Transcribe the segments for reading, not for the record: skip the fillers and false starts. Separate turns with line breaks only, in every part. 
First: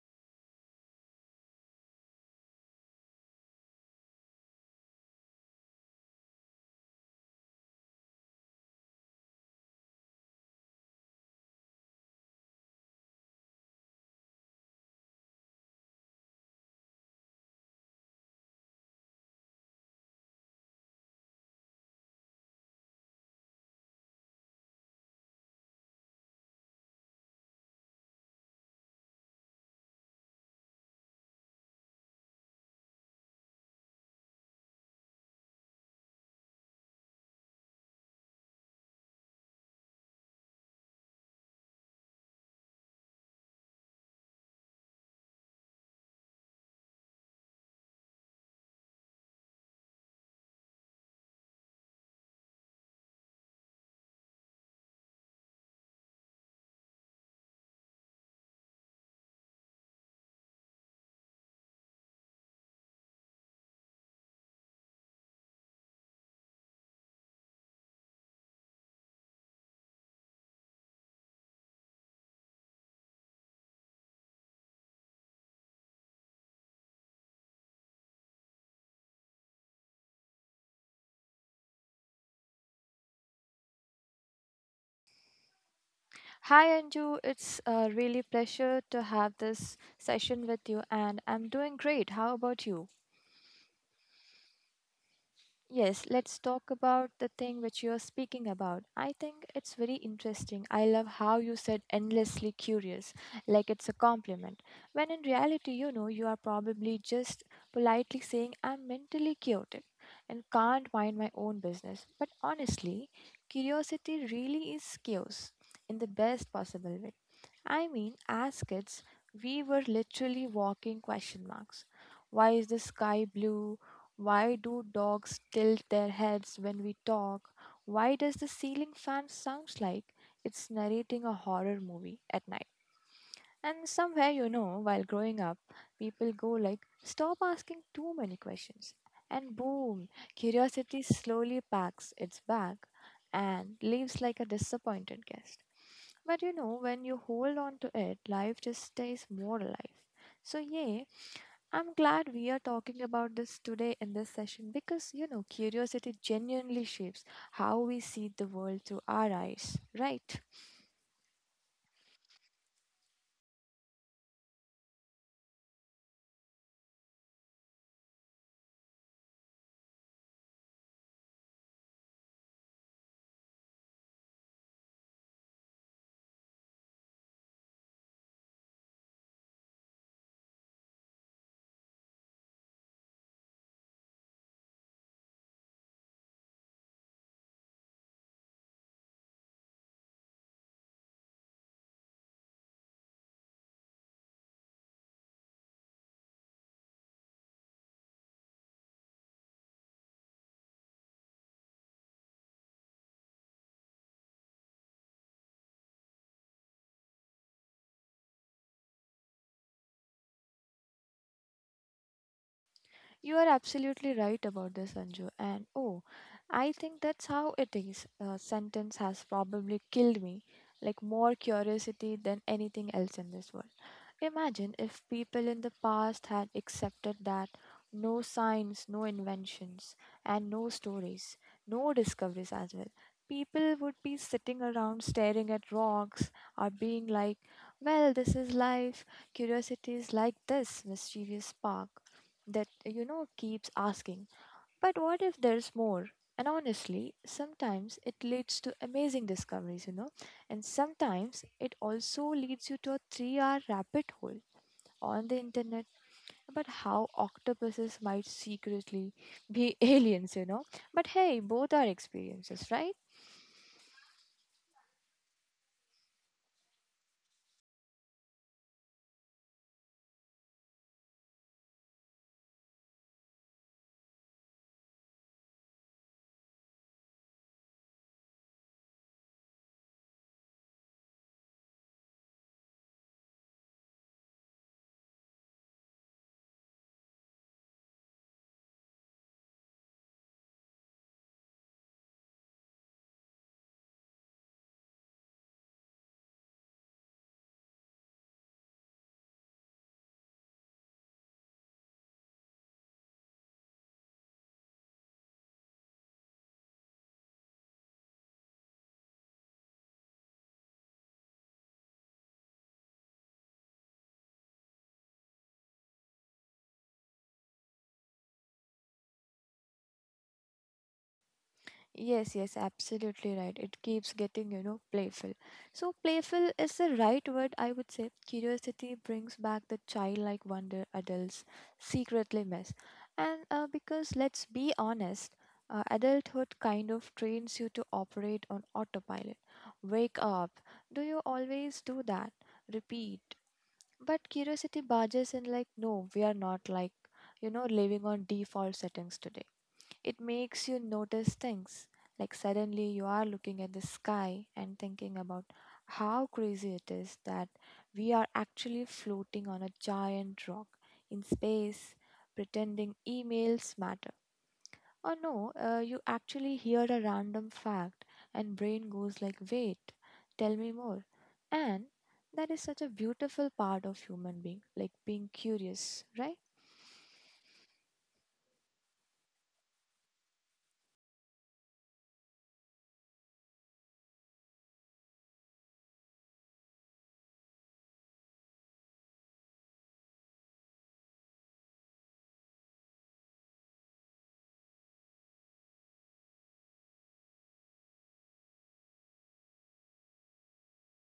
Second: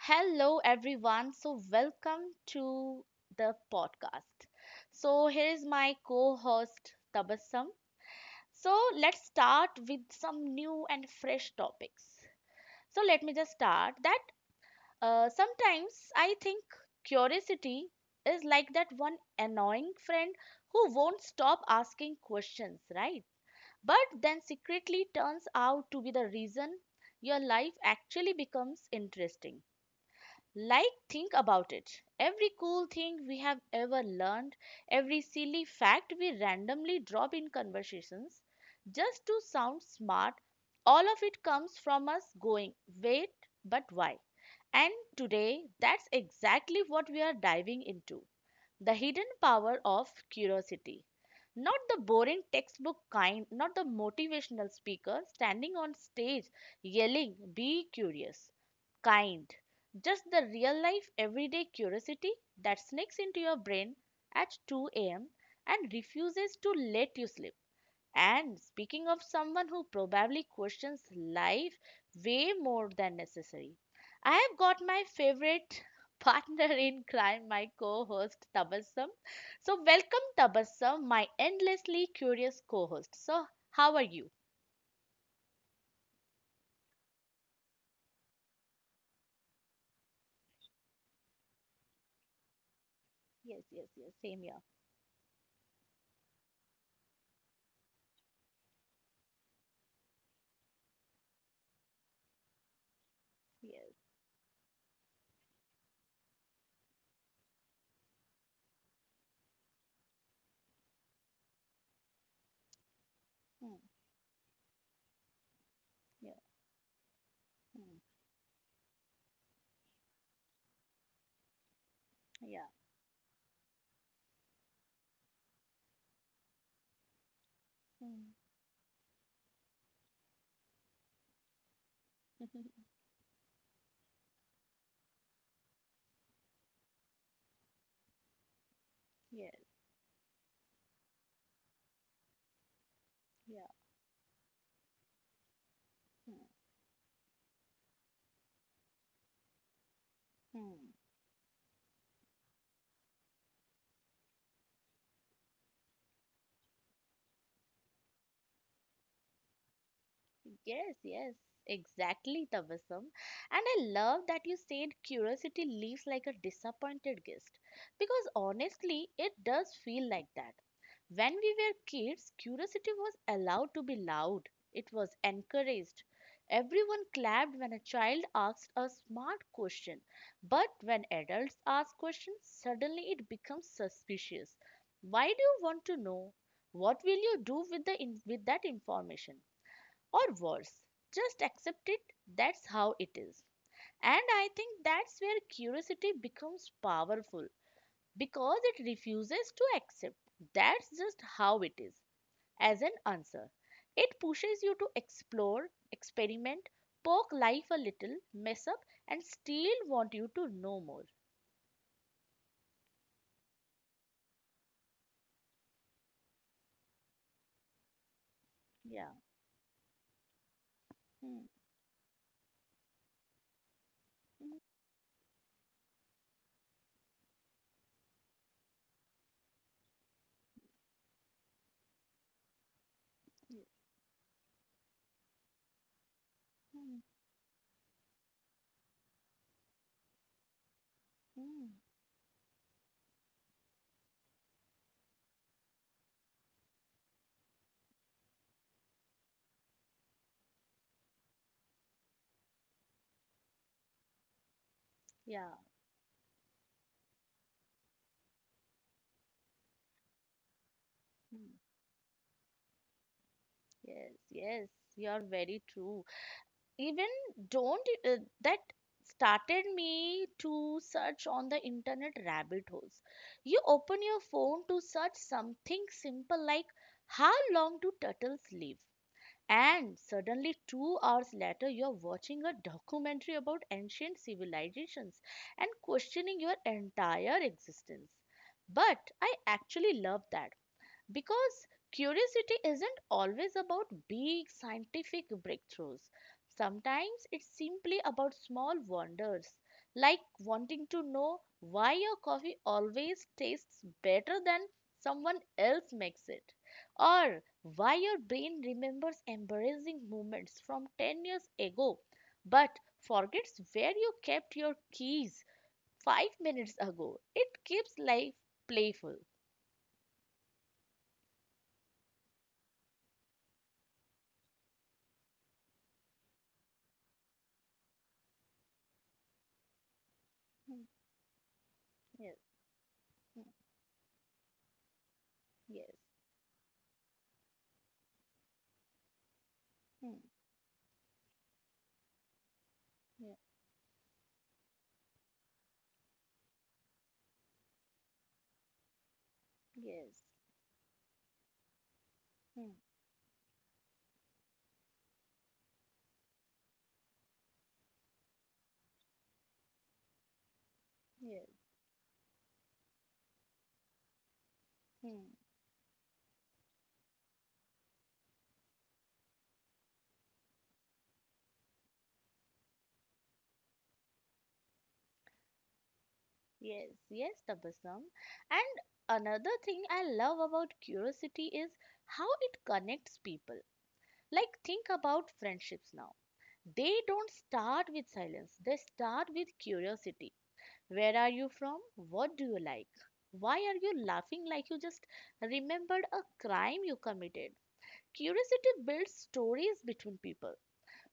Hello, everyone. So, welcome to the podcast. So, here is my co host, Tabassum. So, let's start with some new and fresh topics. So, let me just start that sometimes I think curiosity is like that one annoying friend who won't stop asking questions, right? But then secretly turns out to be the reason your life actually becomes interesting. Like, think about it. Every cool thing we have ever learned, every silly fact we randomly drop in conversations, just to sound smart, all of it comes from us going, wait, but why? And today, that's exactly what we are diving into. The hidden power of curiosity. Not the boring textbook kind, not the motivational speaker standing on stage yelling, be curious, kind. Just the real life, everyday curiosity that sneaks into your brain at 2 a.m. and refuses to let you sleep. And speaking of someone who probably questions life way more than necessary, I have got my favorite partner in crime, my co host Tabassum. So, welcome Tabassum, my endlessly curious co host. So, how are you?
Hi Anju, it's a really pleasure to have this session with you and I'm doing great. How about you?
Yes, yes, yes, same here.
Yes, let's talk about the thing which you're speaking about. I think it's very interesting. I love how you said endlessly curious, like it's
Yes,
a compliment. When in reality, you are probably just politely saying, I'm mentally chaotic and can't mind my own business. But honestly,
mm,
curiosity really is chaos in the
yeah,
best possible way. I
mm,
mean, as kids, we were literally walking question marks. Why
yeah,
is the sky blue? Why do dogs tilt their heads when we talk? Why
mm.
does the ceiling fan sounds like it's narrating a horror movie at night? And somewhere, while growing up, people go like, stop asking too many questions. And
Yes,
boom, curiosity slowly packs its bag
yeah.
and leaves like a disappointed guest. But
Mm.
you know, when you hold on to it, life just stays more alive. So,
Mm.
yeah, I'm glad we are talking about this today in this session because, curiosity genuinely shapes how we see the world through our eyes, right?
Yes, yes, exactly, Tabassum. And I love that you said curiosity leaves like a disappointed guest. Because honestly, it does feel like that. When we were kids, curiosity was allowed to be loud, it was encouraged. Everyone clapped when a child asked a smart question. But when adults ask questions, suddenly it becomes suspicious. Why do you want to know? What will you do with the with that information? Or worse, just accept it, that's how it is. And I think that's where curiosity becomes powerful, because it refuses to accept that's just how it is as an answer. It pushes you to explore, experiment, poke life a little, mess up, and still want you to know more.
You are absolutely right about this, Anju. And oh, I think that's how it is. Sentence
Yeah.
has probably killed me, like more
Mm,
curiosity than anything else in this world.
mm,
Imagine if people in the past had accepted that, no science, no inventions, and no stories, no discoveries as well. People would be sitting around staring at rocks or
mm,
being like, well, this is life. Curiosity is like this mischievous
mm.
spark that, keeps asking, but what if there's more? And honestly, sometimes it leads to amazing discoveries, and sometimes it also leads you to a 3-hour rabbit hole on the
Yeah.
internet about how octopuses might secretly be aliens. But hey,
Mm.
both are experiences, right?
Yes, yes, you're very true. Even don't that started me to search on the internet rabbit holes. You open your phone to search something simple like how long do turtles live, and suddenly 2 hours later you're watching a documentary about ancient civilizations and questioning your entire existence. But I actually love that, because curiosity isn't always about big scientific breakthroughs. Sometimes it's simply about small wonders, like wanting to know why your coffee always tastes better than someone else makes it, or why your brain remembers embarrassing moments from 10 years ago but forgets where you kept your keys 5 minutes ago. It keeps life playful.
Yes, yes, absolutely right. It keeps getting, playful. So, playful is the right word, I would say. Curiosity brings back the childlike
Mm,
wonder adults
yes.
secretly miss.
Mm,
And because, let's be honest,
yes.
adulthood kind of trains you to operate on autopilot.
Hmm.
Wake up. Do you always do that? Repeat.
Yeah.
But curiosity barges in like, no, we are not like, living on default settings today. It
Yes.
makes you notice things. Like
Hmm.
suddenly you are looking at the sky and thinking about how crazy it is that we are actually floating on a giant rock in
Yes.
space, pretending emails matter. Or
Hmm.
no, you actually hear a random fact and brain goes like, "Wait, tell me more." And that is such a beautiful part of human being, like being curious, right?
Yes. Yes, Tabassum. And another thing I love about curiosity is how it connects people. Like, think about friendships now. They don't start with silence, they start with curiosity. Where are you from? What do you like? Why are you laughing like you just remembered a crime you committed? Curiosity builds stories between people.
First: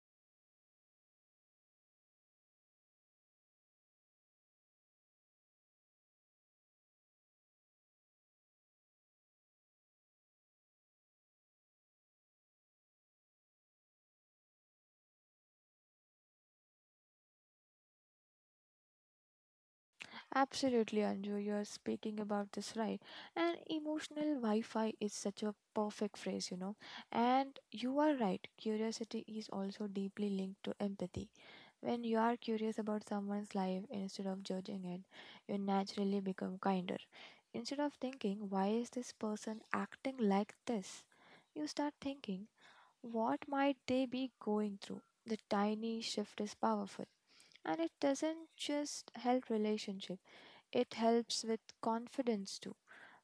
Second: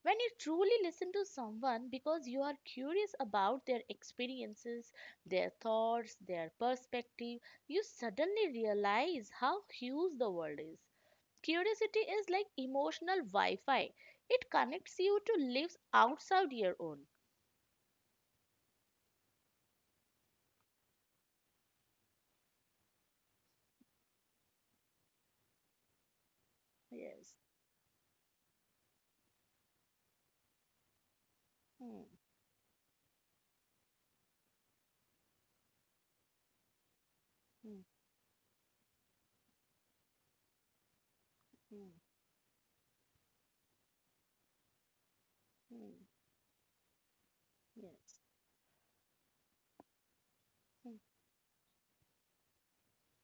When you truly listen to someone because you are curious about their experiences, their thoughts, their perspective, you suddenly realize how huge the world is. Curiosity is like emotional Wi Fi, it connects you to lives outside your own.
Absolutely, Anju, you're speaking about this right. And emotional Wi-Fi is such a perfect phrase.
Yes.
And you are right, curiosity is also deeply linked to empathy.
Hmm,
When you are curious about someone's life instead of judging it, you naturally become kinder. Instead
hmm,
of thinking, why is this person acting like this? You
hmm,
start thinking, what might they be going through? The
hmm,
tiny shift is powerful. And it
yes.
doesn't just help relationship,
Hmm,
it helps with confidence too.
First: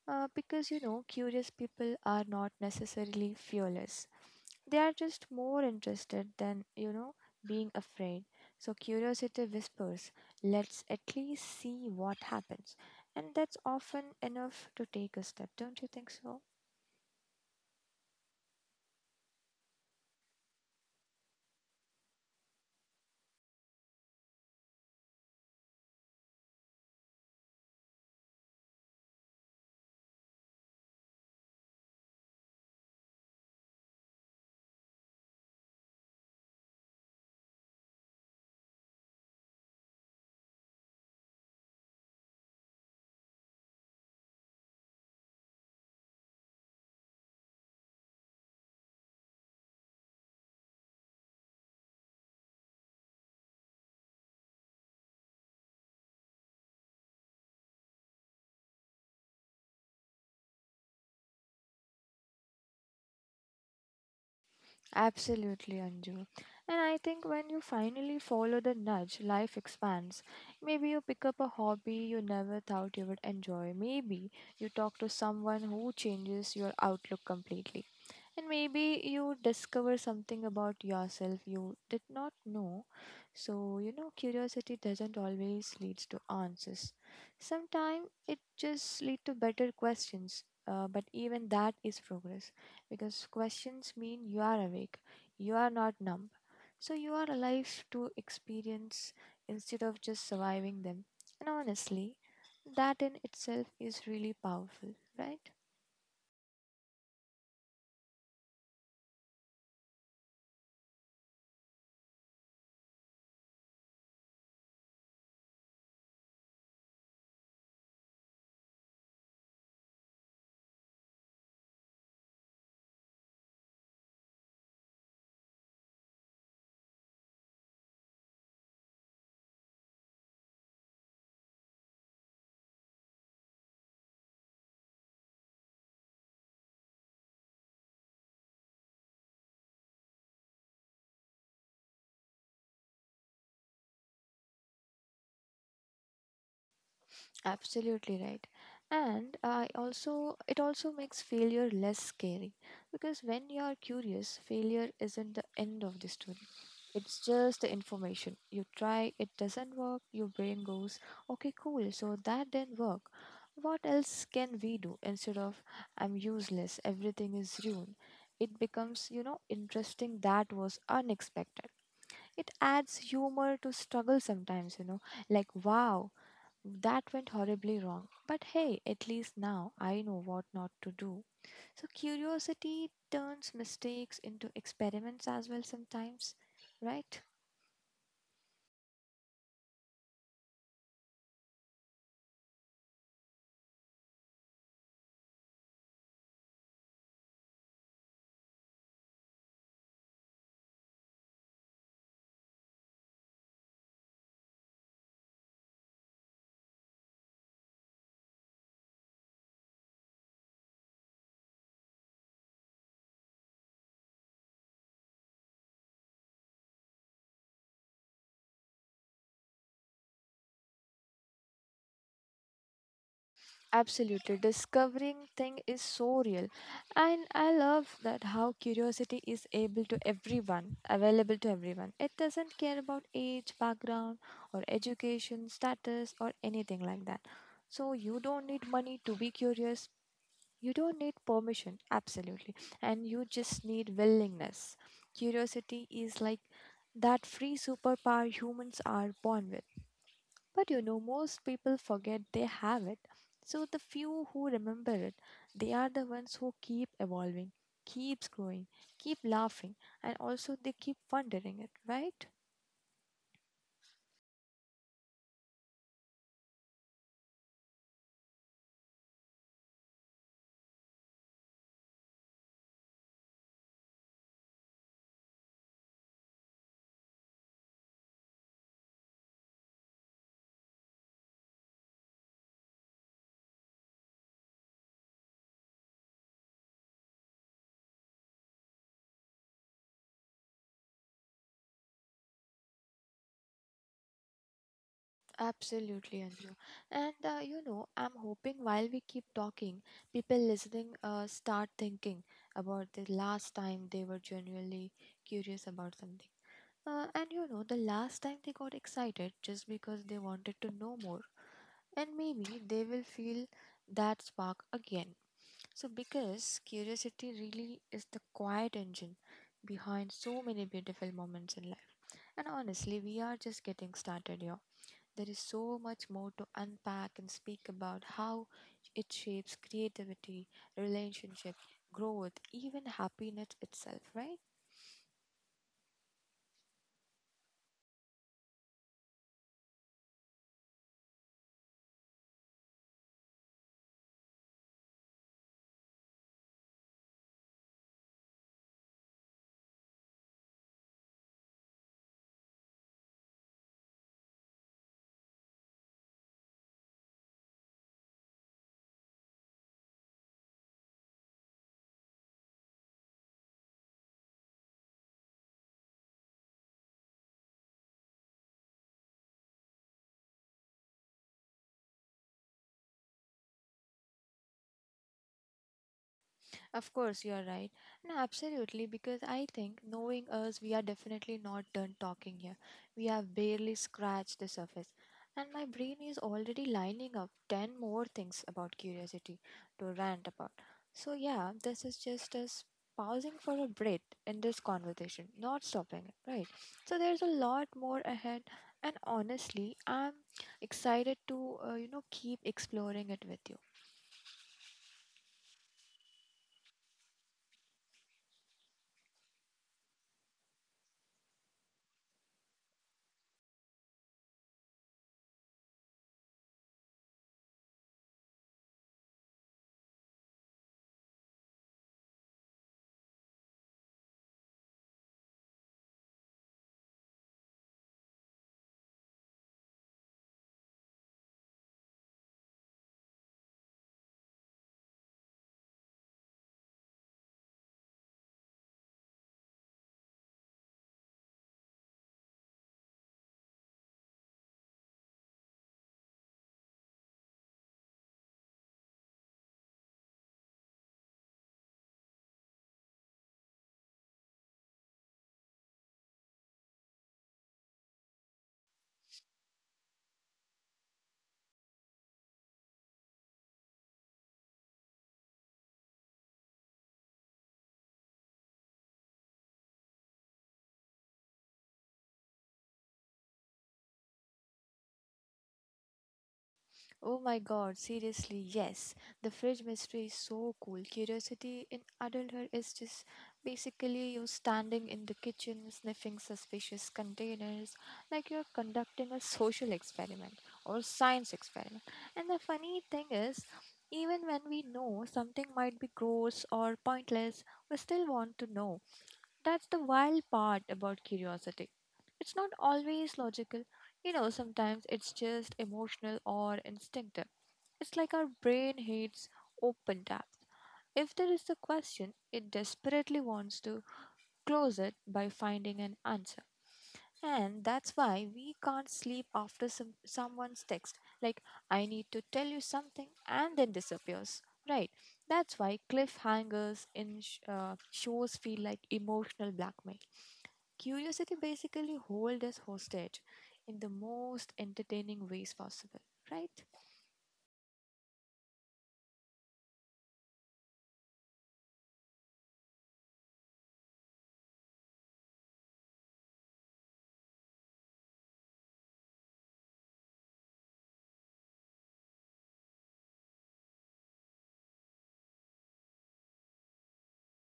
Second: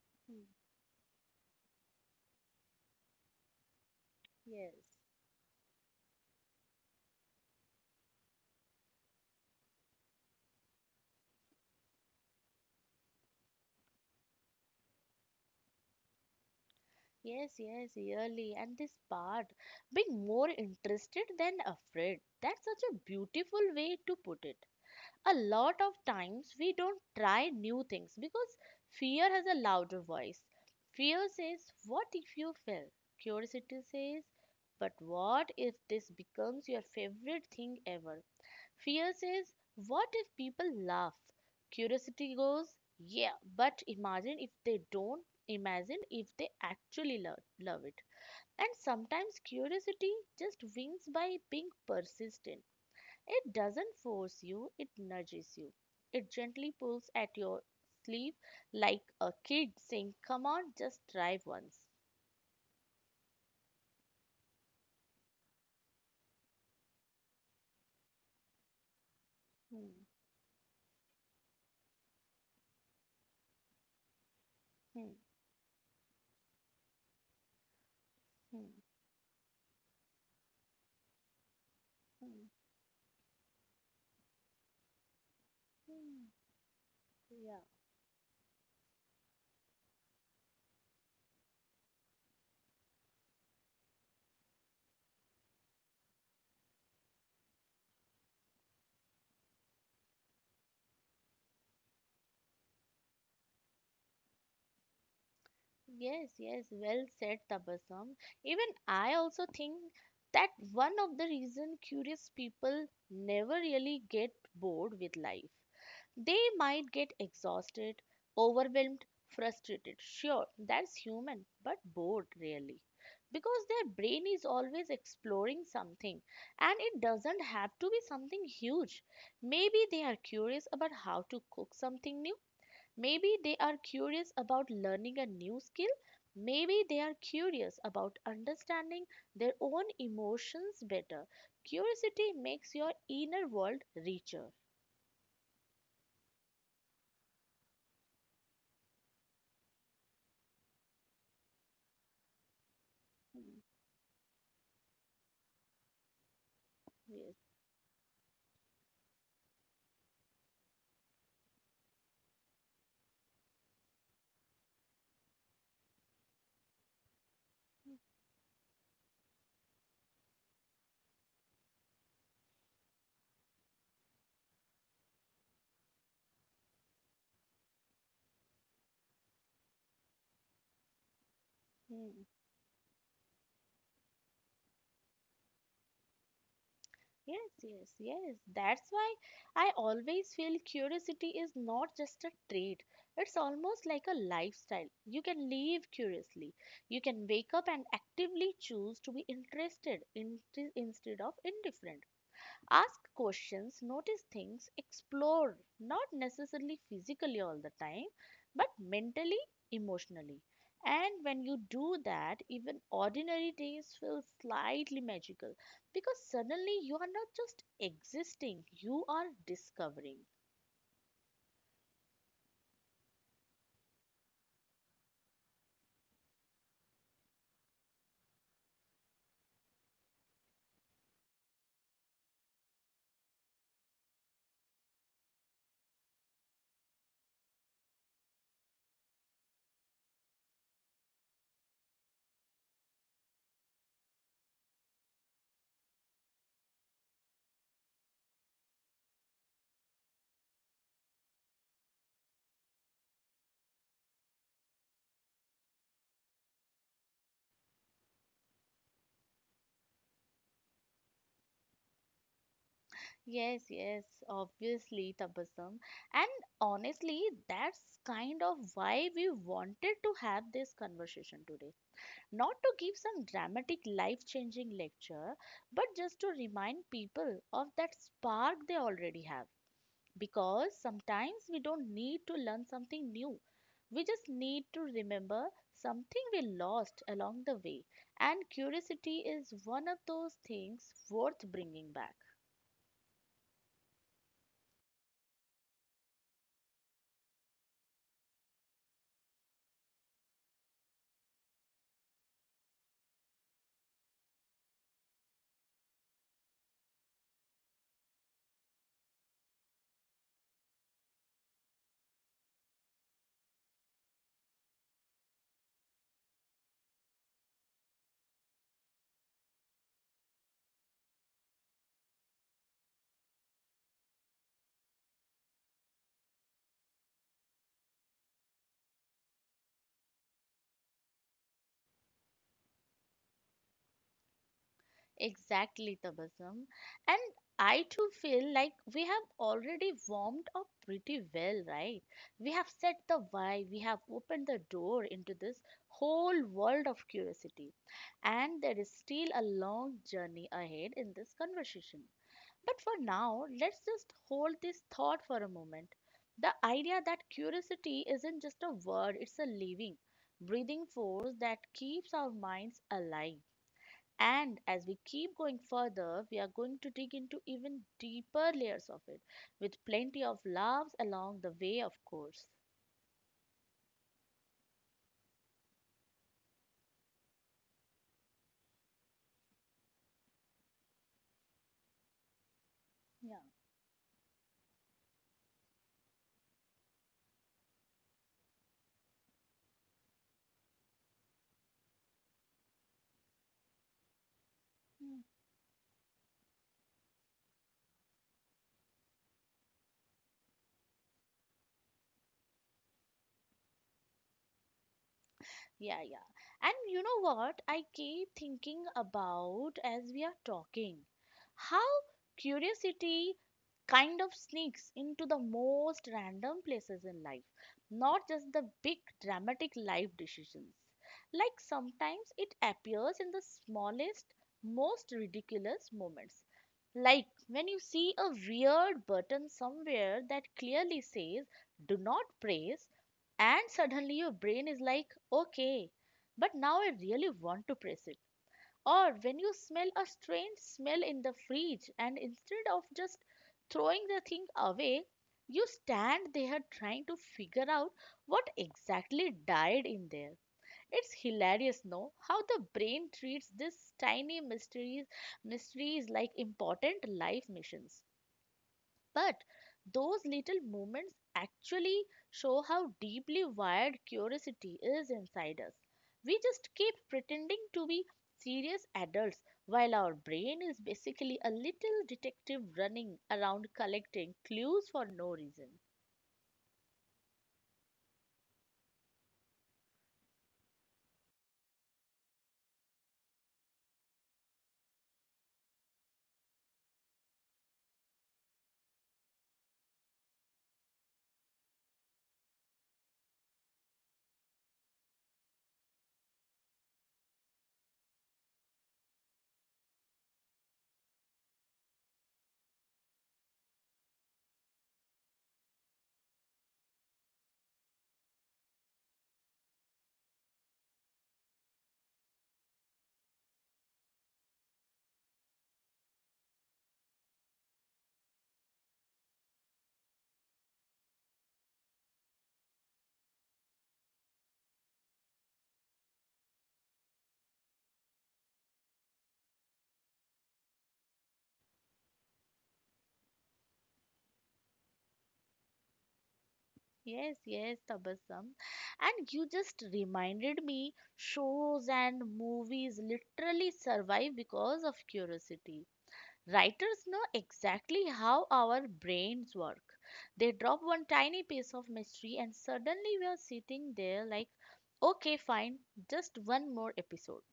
hmm,
Because curious people are not necessarily fearless.
yes.
They are just more interested than, being afraid. So curiosity whispers, let's at least see what happens. And that's often enough to take a step, don't you think so?
Yes, yes, really. And this part, being more interested than afraid. That's such a beautiful way to put it. A lot of times we don't try new things because fear has a louder voice. Fear says, what if you fail? Curiosity says, but what if this becomes your favorite thing ever? Fear says, what if people laugh? Curiosity goes, yeah, but imagine if they don't. Imagine if they actually love, love it. And sometimes curiosity just wins by being persistent. It doesn't force you, it nudges you. It gently pulls at your sleeve like a kid saying, come on, just try once.
Absolutely, Anju. And I think when you finally follow the nudge, life
Hmm,
expands. Maybe you pick up a hobby you never thought you would enjoy. Maybe you talk to
hmm,
someone who changes your outlook completely. And
hmm,
maybe you discover something about yourself you did not
hmm,
know. So, curiosity doesn't always lead to
hmm.
answers.
Yeah.
Sometimes it just leads to better questions. But even that is progress because questions mean you are awake, you are not numb. So you are alive to experience instead of just surviving them. And honestly, that in itself is really powerful, right?
Yes, yes, well said, Tabassum. Even I also think that one of the reason curious people never really get bored with life. They might get exhausted, overwhelmed, frustrated. Sure, that's human, but bored really. Because their brain is always exploring something, and it doesn't have to be something huge. Maybe they are curious about how to cook something new. Maybe they are curious about learning a new skill. Maybe they are curious about understanding their own emotions better. Curiosity makes your inner world richer.
Absolutely right. And I also it also makes failure less scary because when you
Hmm,
are curious, failure isn't the end of the story. It's
yes.
just the information. You try, it doesn't work, your brain goes, okay, cool, so that didn't work. What else can we do instead of I'm useless, everything is ruined? It becomes, interesting that was unexpected. It adds humor to struggle sometimes, like wow, that went horribly wrong. But hey, at least now I know what not to do. So
Hmm.
curiosity turns mistakes into experiments as well sometimes, right?
Yes, yes, yes. That's why I always feel curiosity is not just a trait. It's almost like a lifestyle. You can live curiously. You can wake up and actively choose to be interested in, instead of indifferent. Ask questions, notice things, explore, not necessarily physically all the time, but mentally, emotionally. And when you do that, even ordinary days feel slightly magical because suddenly you are not just existing, you are discovering.
Absolutely. Discovering thing is so real. And I love that how curiosity is able to everyone, available to everyone. It doesn't care about age, background, or education, status, or anything like that. So you don't need money to be curious. You don't need permission, absolutely. And you just need willingness. Curiosity is like that free superpower humans are born with. But most people forget they have it. So the few who remember it, they are the ones who keep evolving, keeps growing, keep laughing, and also they keep wondering it, right?
Yes, yes, obviously, Tabasam. And honestly, that's kind of why we wanted to have this conversation today, not to give some dramatic life changing lecture, but just to remind people of that spark they already have. Because sometimes we don't need to learn something new, we just need to remember something we lost along the way. And curiosity is one of those things worth bringing back.
Absolutely, Anju. And I'm hoping while we keep talking, people listening start thinking about the last time they were genuinely curious about something. And the last time they got excited just because they wanted to know more. And maybe they will feel that spark again. So, because curiosity really is the quiet engine behind so many beautiful moments in life. And honestly, we are just getting started here. There is so much more to unpack and speak about how it shapes creativity, relationship, growth, even happiness itself, right?
Exactly, Tabasum. And I too feel like we have already warmed up pretty well, right? We have set the why, we have opened the door into this whole world of curiosity. And there is still a long journey ahead in this conversation. But for now, let's just hold this thought for a moment. The idea that curiosity isn't just a word, it's a living, breathing force that keeps our minds alive. And as we keep going further, we are going to dig into even deeper layers of it, with plenty of laughs along the way, of course.
Of course, you are right. No, absolutely, because I think knowing us, we are definitely not done talking here. We
Yeah.
have barely scratched the surface. And my brain is already lining up 10 more things about curiosity to rant about. So, yeah, this is just us pausing for a breath in this
Hmm.
conversation, not stopping it, right? So, there's a lot more ahead. And honestly, I'm excited to, keep exploring it with you.
Yeah, yeah. And you know what I keep thinking about as we are talking? How curiosity kind of sneaks into the most random places in life, not just the big dramatic life decisions. Like sometimes it appears in the smallest, most ridiculous moments. Like when you see a weird button somewhere that clearly says do not press, and suddenly your brain is like, okay, but now I really want to press it. Or when you smell a strange smell in the fridge, and instead of just throwing the thing away, you stand there trying to figure out what exactly died in there. It's hilarious, no? How the brain treats these tiny mysteries, mysteries like important life missions. But those little moments actually show how deeply wired curiosity is inside us. We just keep pretending to be serious adults while our brain is basically a little detective running around collecting clues for no reason.
Oh my god, seriously, yes. The fridge mystery is so cool. Curiosity in adulthood is just basically you standing in the kitchen sniffing suspicious containers like you're conducting a social experiment or science experiment. And the funny thing is, even when we know something might be gross or pointless, we still want to know. That's the wild part about curiosity. It's not always logical. You know, sometimes it's just emotional or instinctive. It's like our brain hates open tabs. If there is a question, it desperately wants to close it by finding an answer. And that's why we can't sleep after someone's text, like, I need to tell you something, and then disappears. Right. That's why cliffhangers in shows feel like emotional blackmail. Curiosity basically holds us hostage in the most entertaining ways possible, right?
Yes, yes, Tabassum. And you just reminded me shows and movies literally survive because of curiosity. Writers know exactly how our brains work. They drop one tiny piece of mystery, and suddenly we are sitting there like, okay, fine, just one more episode.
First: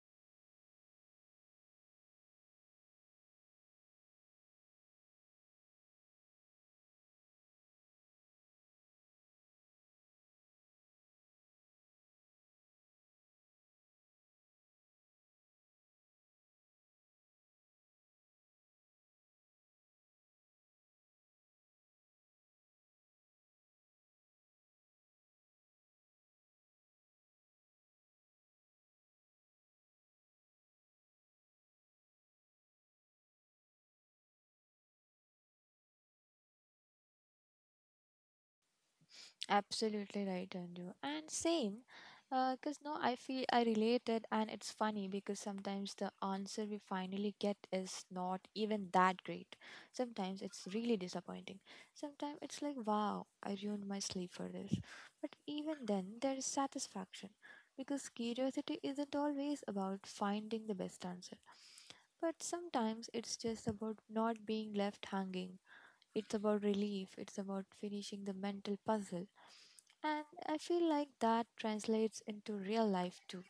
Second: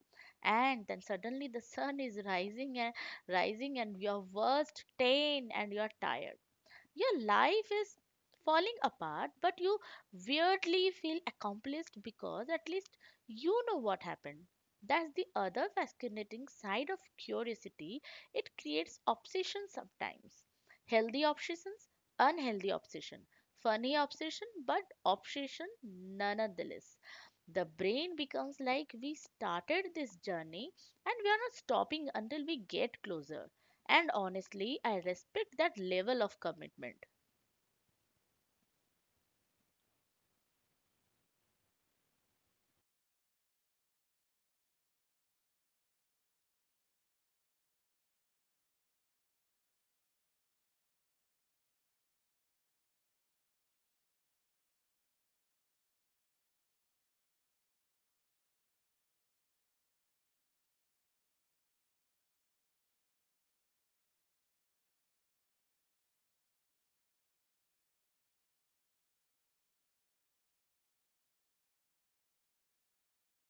And then suddenly the sun is rising and rising, and are worst 10 and you are tired. Your life is falling apart, but you weirdly feel accomplished because at least you know what happened. That's the other fascinating side of curiosity. It creates obsession sometimes. Healthy obsessions, unhealthy obsession, funny obsession, but obsession nonetheless. The brain becomes like we started this journey and we are not stopping until we get closer. And honestly, I respect that level of commitment.
Absolutely right, Anju. And same, because now I feel I related, and it's funny because sometimes the answer we finally get is not even that great. Sometimes it's really disappointing. Sometimes it's like, wow, I ruined my sleep for this. But even then, there is satisfaction because curiosity isn't always about finding the best answer. But sometimes it's just about not being left hanging. It's about relief, it's about finishing the mental puzzle. And I feel like that translates into real life too.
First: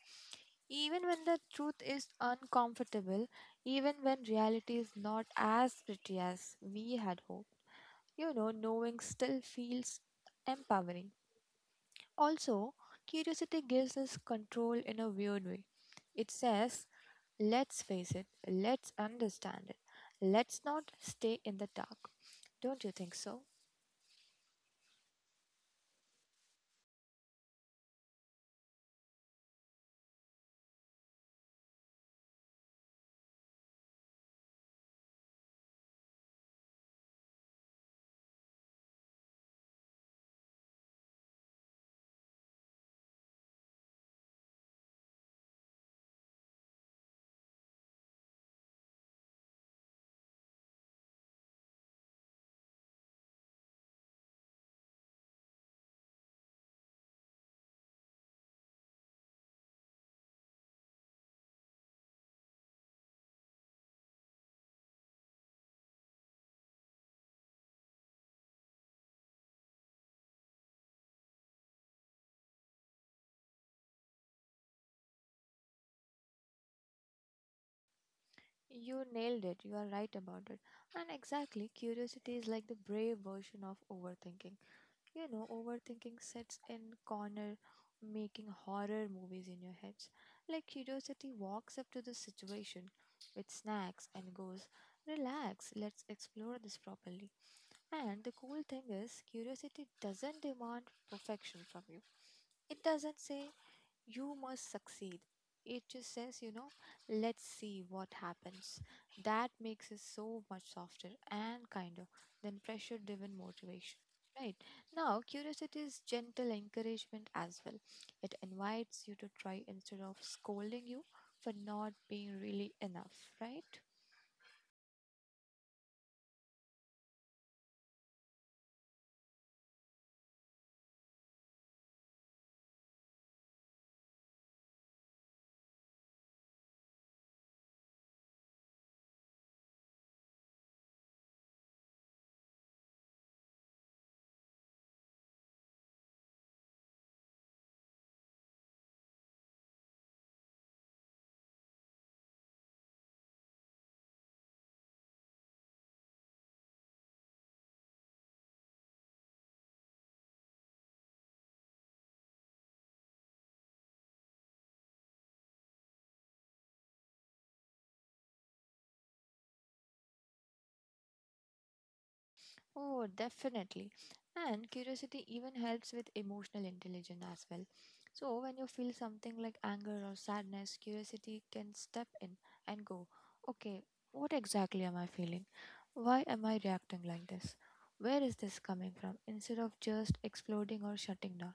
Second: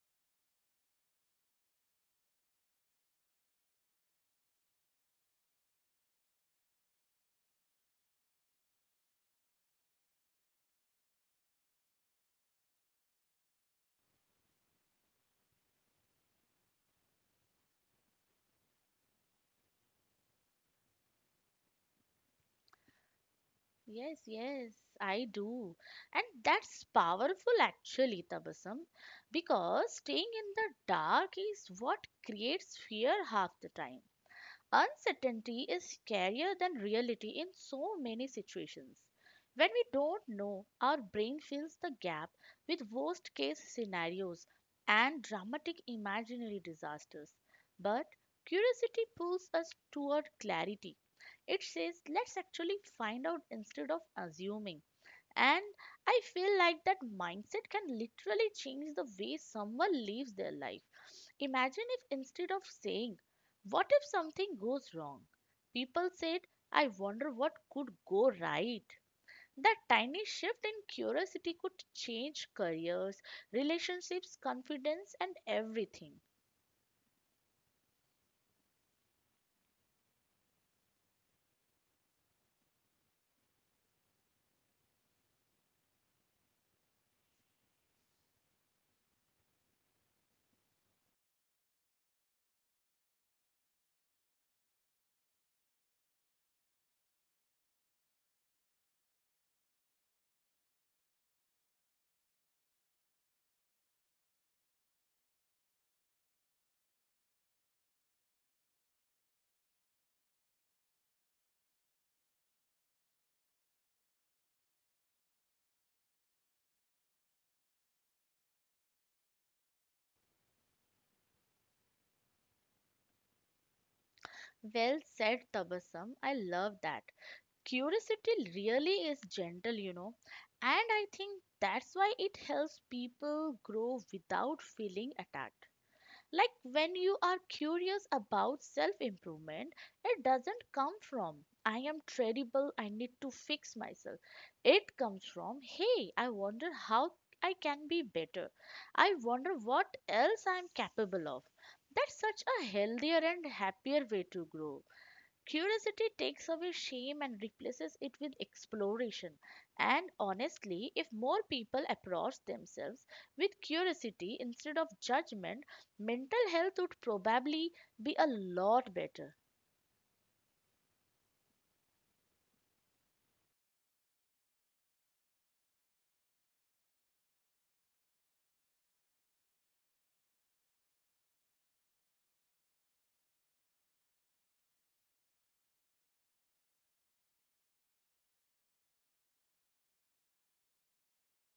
Even when the truth is uncomfortable, even when reality is not as pretty as we had hoped, knowing still feels empowering. Also, curiosity gives us control in a weird way. It says, let's face it, let's understand it, let's not stay in the dark. Don't you think so?
Yes, yes, I do. And that's powerful actually, Tabasam, because staying in the dark is what creates fear half the time. Uncertainty is scarier than reality in so many situations. When we don't know, our brain fills the gap with worst case scenarios and dramatic imaginary disasters. But curiosity pulls us toward clarity. It says, let's actually find out instead of assuming. And I feel like that mindset can literally change the way someone lives their life. Imagine if instead of saying, what if something goes wrong? People said, I wonder what could go right. That tiny shift in curiosity could change careers, relationships, confidence, and everything.
You nailed it, you are right about it. And exactly, curiosity is like the brave version of overthinking. You know, overthinking sits in corner making horror movies in your heads. Like curiosity walks up to the situation with snacks and goes, relax, let's explore this properly. And the cool thing is, curiosity doesn't demand perfection from you. It doesn't say you must succeed. It just says, let's see what happens. That makes it so much softer and kinder than pressure driven motivation. Right now, curiosity is gentle encouragement as well. It invites you to try instead of scolding you for not being really enough, right?
Well said, Tabasam. I love that. Curiosity really is gentle, you know, and I think that's why it helps people grow without feeling attacked. Like when you are curious about self improvement, it doesn't come from, I am terrible, I need to fix myself. It comes from, hey, I wonder how I can be better. I wonder what else I am capable of. That's such a healthier and happier way to grow. Curiosity takes away shame and replaces it with exploration. And honestly, if more people approach themselves with curiosity instead of judgment, mental health would probably be a lot better.
Oh, definitely. And curiosity even helps with emotional intelligence as well. So, when you feel something like anger or sadness, curiosity can step in and go, okay, what exactly am I feeling? Why am I reacting like this? Where is this coming from? Instead of just exploding or shutting down.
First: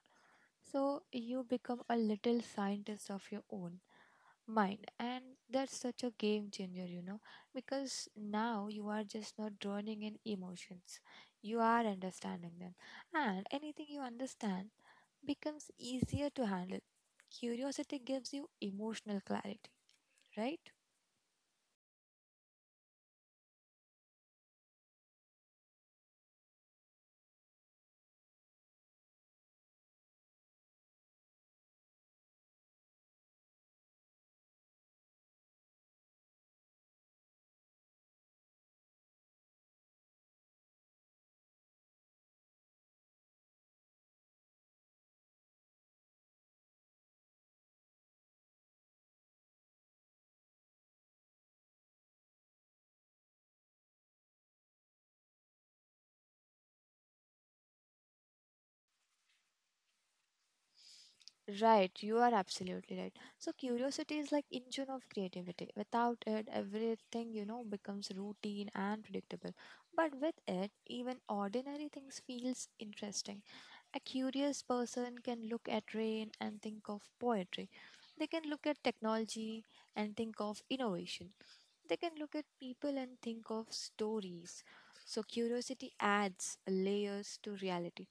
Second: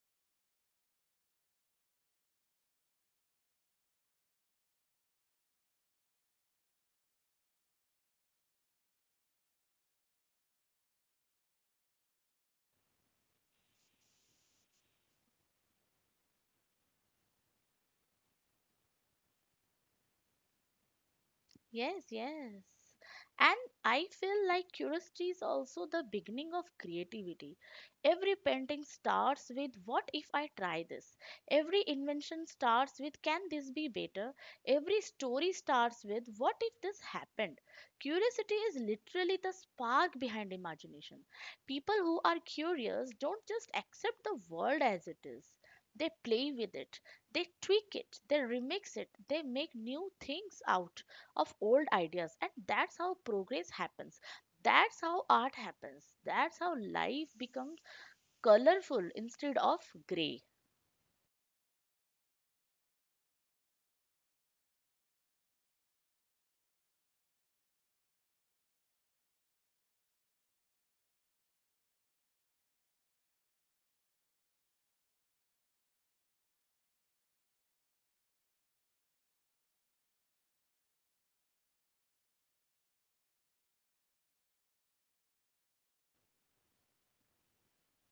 So, you become a little scientist of your own mind, and that's such a game changer, because now you are just not drowning in emotions, you are understanding them, and anything you understand becomes easier to handle. Curiosity gives you emotional clarity, right?
Yes, yes. And I feel like curiosity is also the beginning of creativity. Every painting starts with what if I try this? Every invention starts with can this be better? Every story starts with what if this happened? Curiosity is literally the spark behind imagination. People who are curious don't just accept the world as it is. They play with it, they tweak it, they remix it, they make new things out of old ideas, and that's how progress happens, that's how art happens, that's how life becomes colorful instead of gray.
Right, you are absolutely right. So curiosity is like engine of creativity. Without it, everything you know becomes routine and predictable. But with it, even ordinary things feels interesting. A curious person can look at rain and think of poetry. They can look at technology and think of innovation. They can look at people and think of stories. So curiosity adds layers to reality.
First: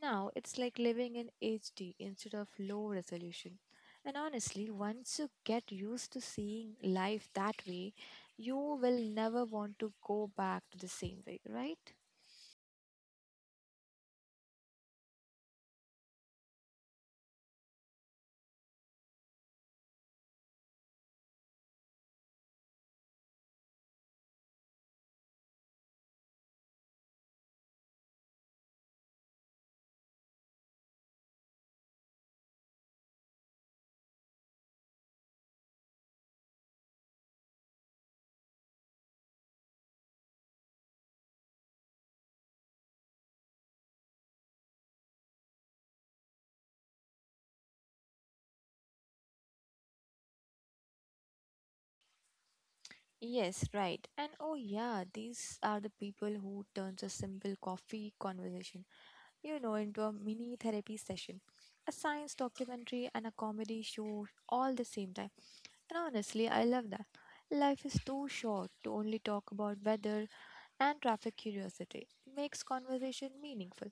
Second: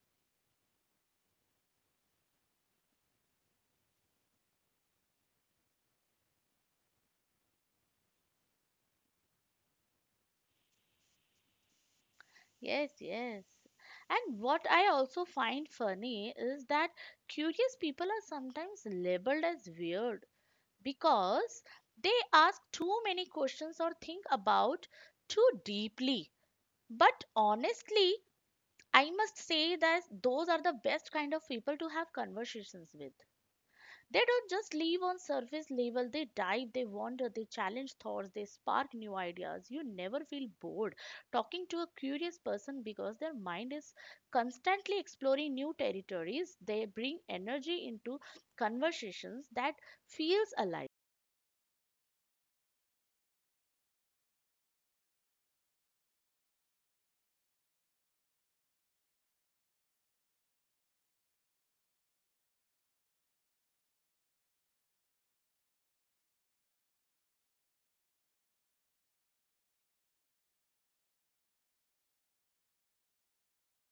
Now it's like living in HD instead of low resolution. And honestly, once you get used to seeing life that way, you will never want to go back to the same way, right?
Yes, yes. And what I also find funny is that curious people are sometimes labeled as weird because they ask too many questions or think about too deeply. But honestly, I must say that those are the best kind of people to have conversations with. They don't just live on surface level, they dive, they wander, they challenge thoughts, they spark new ideas. You never feel bored talking to a curious person because their mind is constantly exploring new territories. They bring energy into conversations that feels alive.
Yes, right. And oh yeah, these are the people who turns a simple coffee conversation, into a mini therapy session, a science documentary and a comedy show all the same time. And honestly, I love that. Life is too short to only talk about weather and traffic curiosity. It makes conversation meaningful.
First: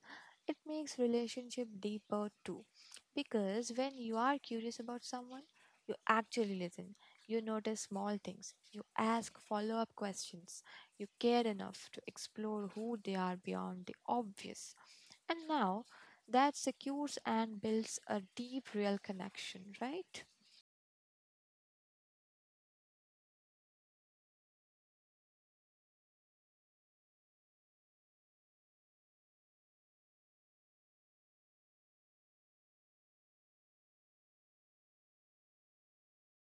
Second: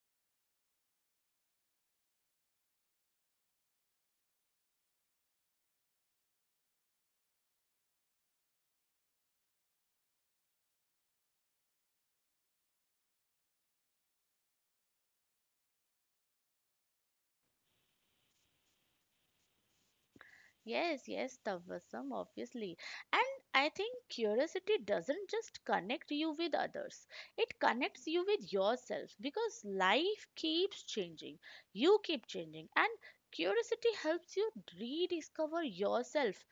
It makes relationship deeper too. Because when you are curious about someone, you actually listen. You notice small things. You ask follow up questions. You care enough to explore who they are beyond the obvious. And now that secures and builds a deep, real connection, right?
Yes, yes, Tavasam, obviously. And I think curiosity doesn't just connect you with others, it connects you with yourself because life keeps changing. You keep changing, and curiosity helps you rediscover yourself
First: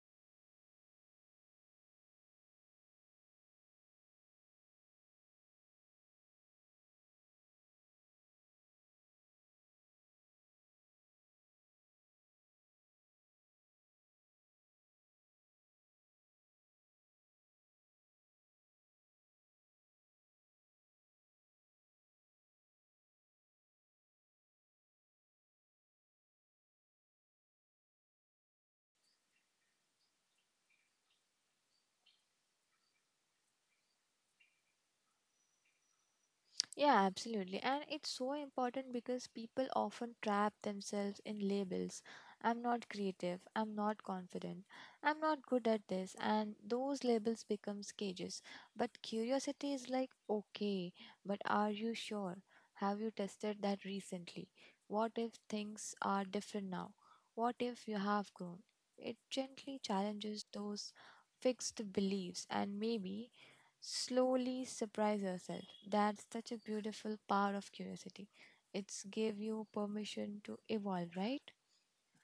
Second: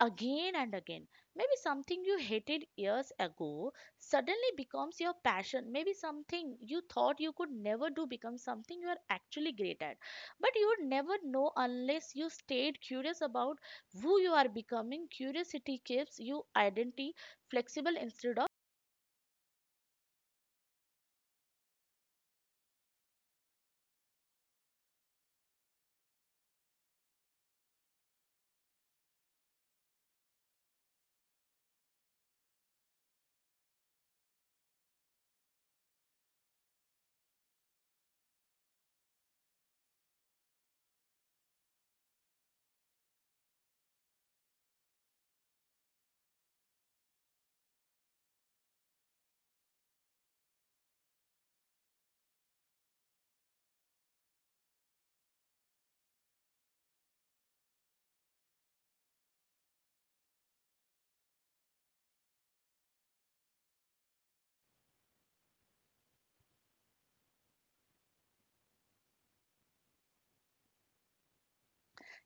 again and again. Maybe something you hated years ago suddenly becomes your passion. Maybe something you thought you could never do becomes something you are actually great at. But you would never know unless you stayed curious about who you are becoming. Curiosity keeps you identity flexible instead of.
Yeah, absolutely. And it's so important because people often trap themselves in labels. I'm not creative, I'm not confident, I'm not good at this, and those labels become cages. But curiosity is like, okay, but are you sure? Have you tested that recently? What if things are different now? What if you have grown? It gently challenges those fixed beliefs and maybe slowly surprise yourself. That's such a beautiful part of curiosity. It's give you permission to evolve, right?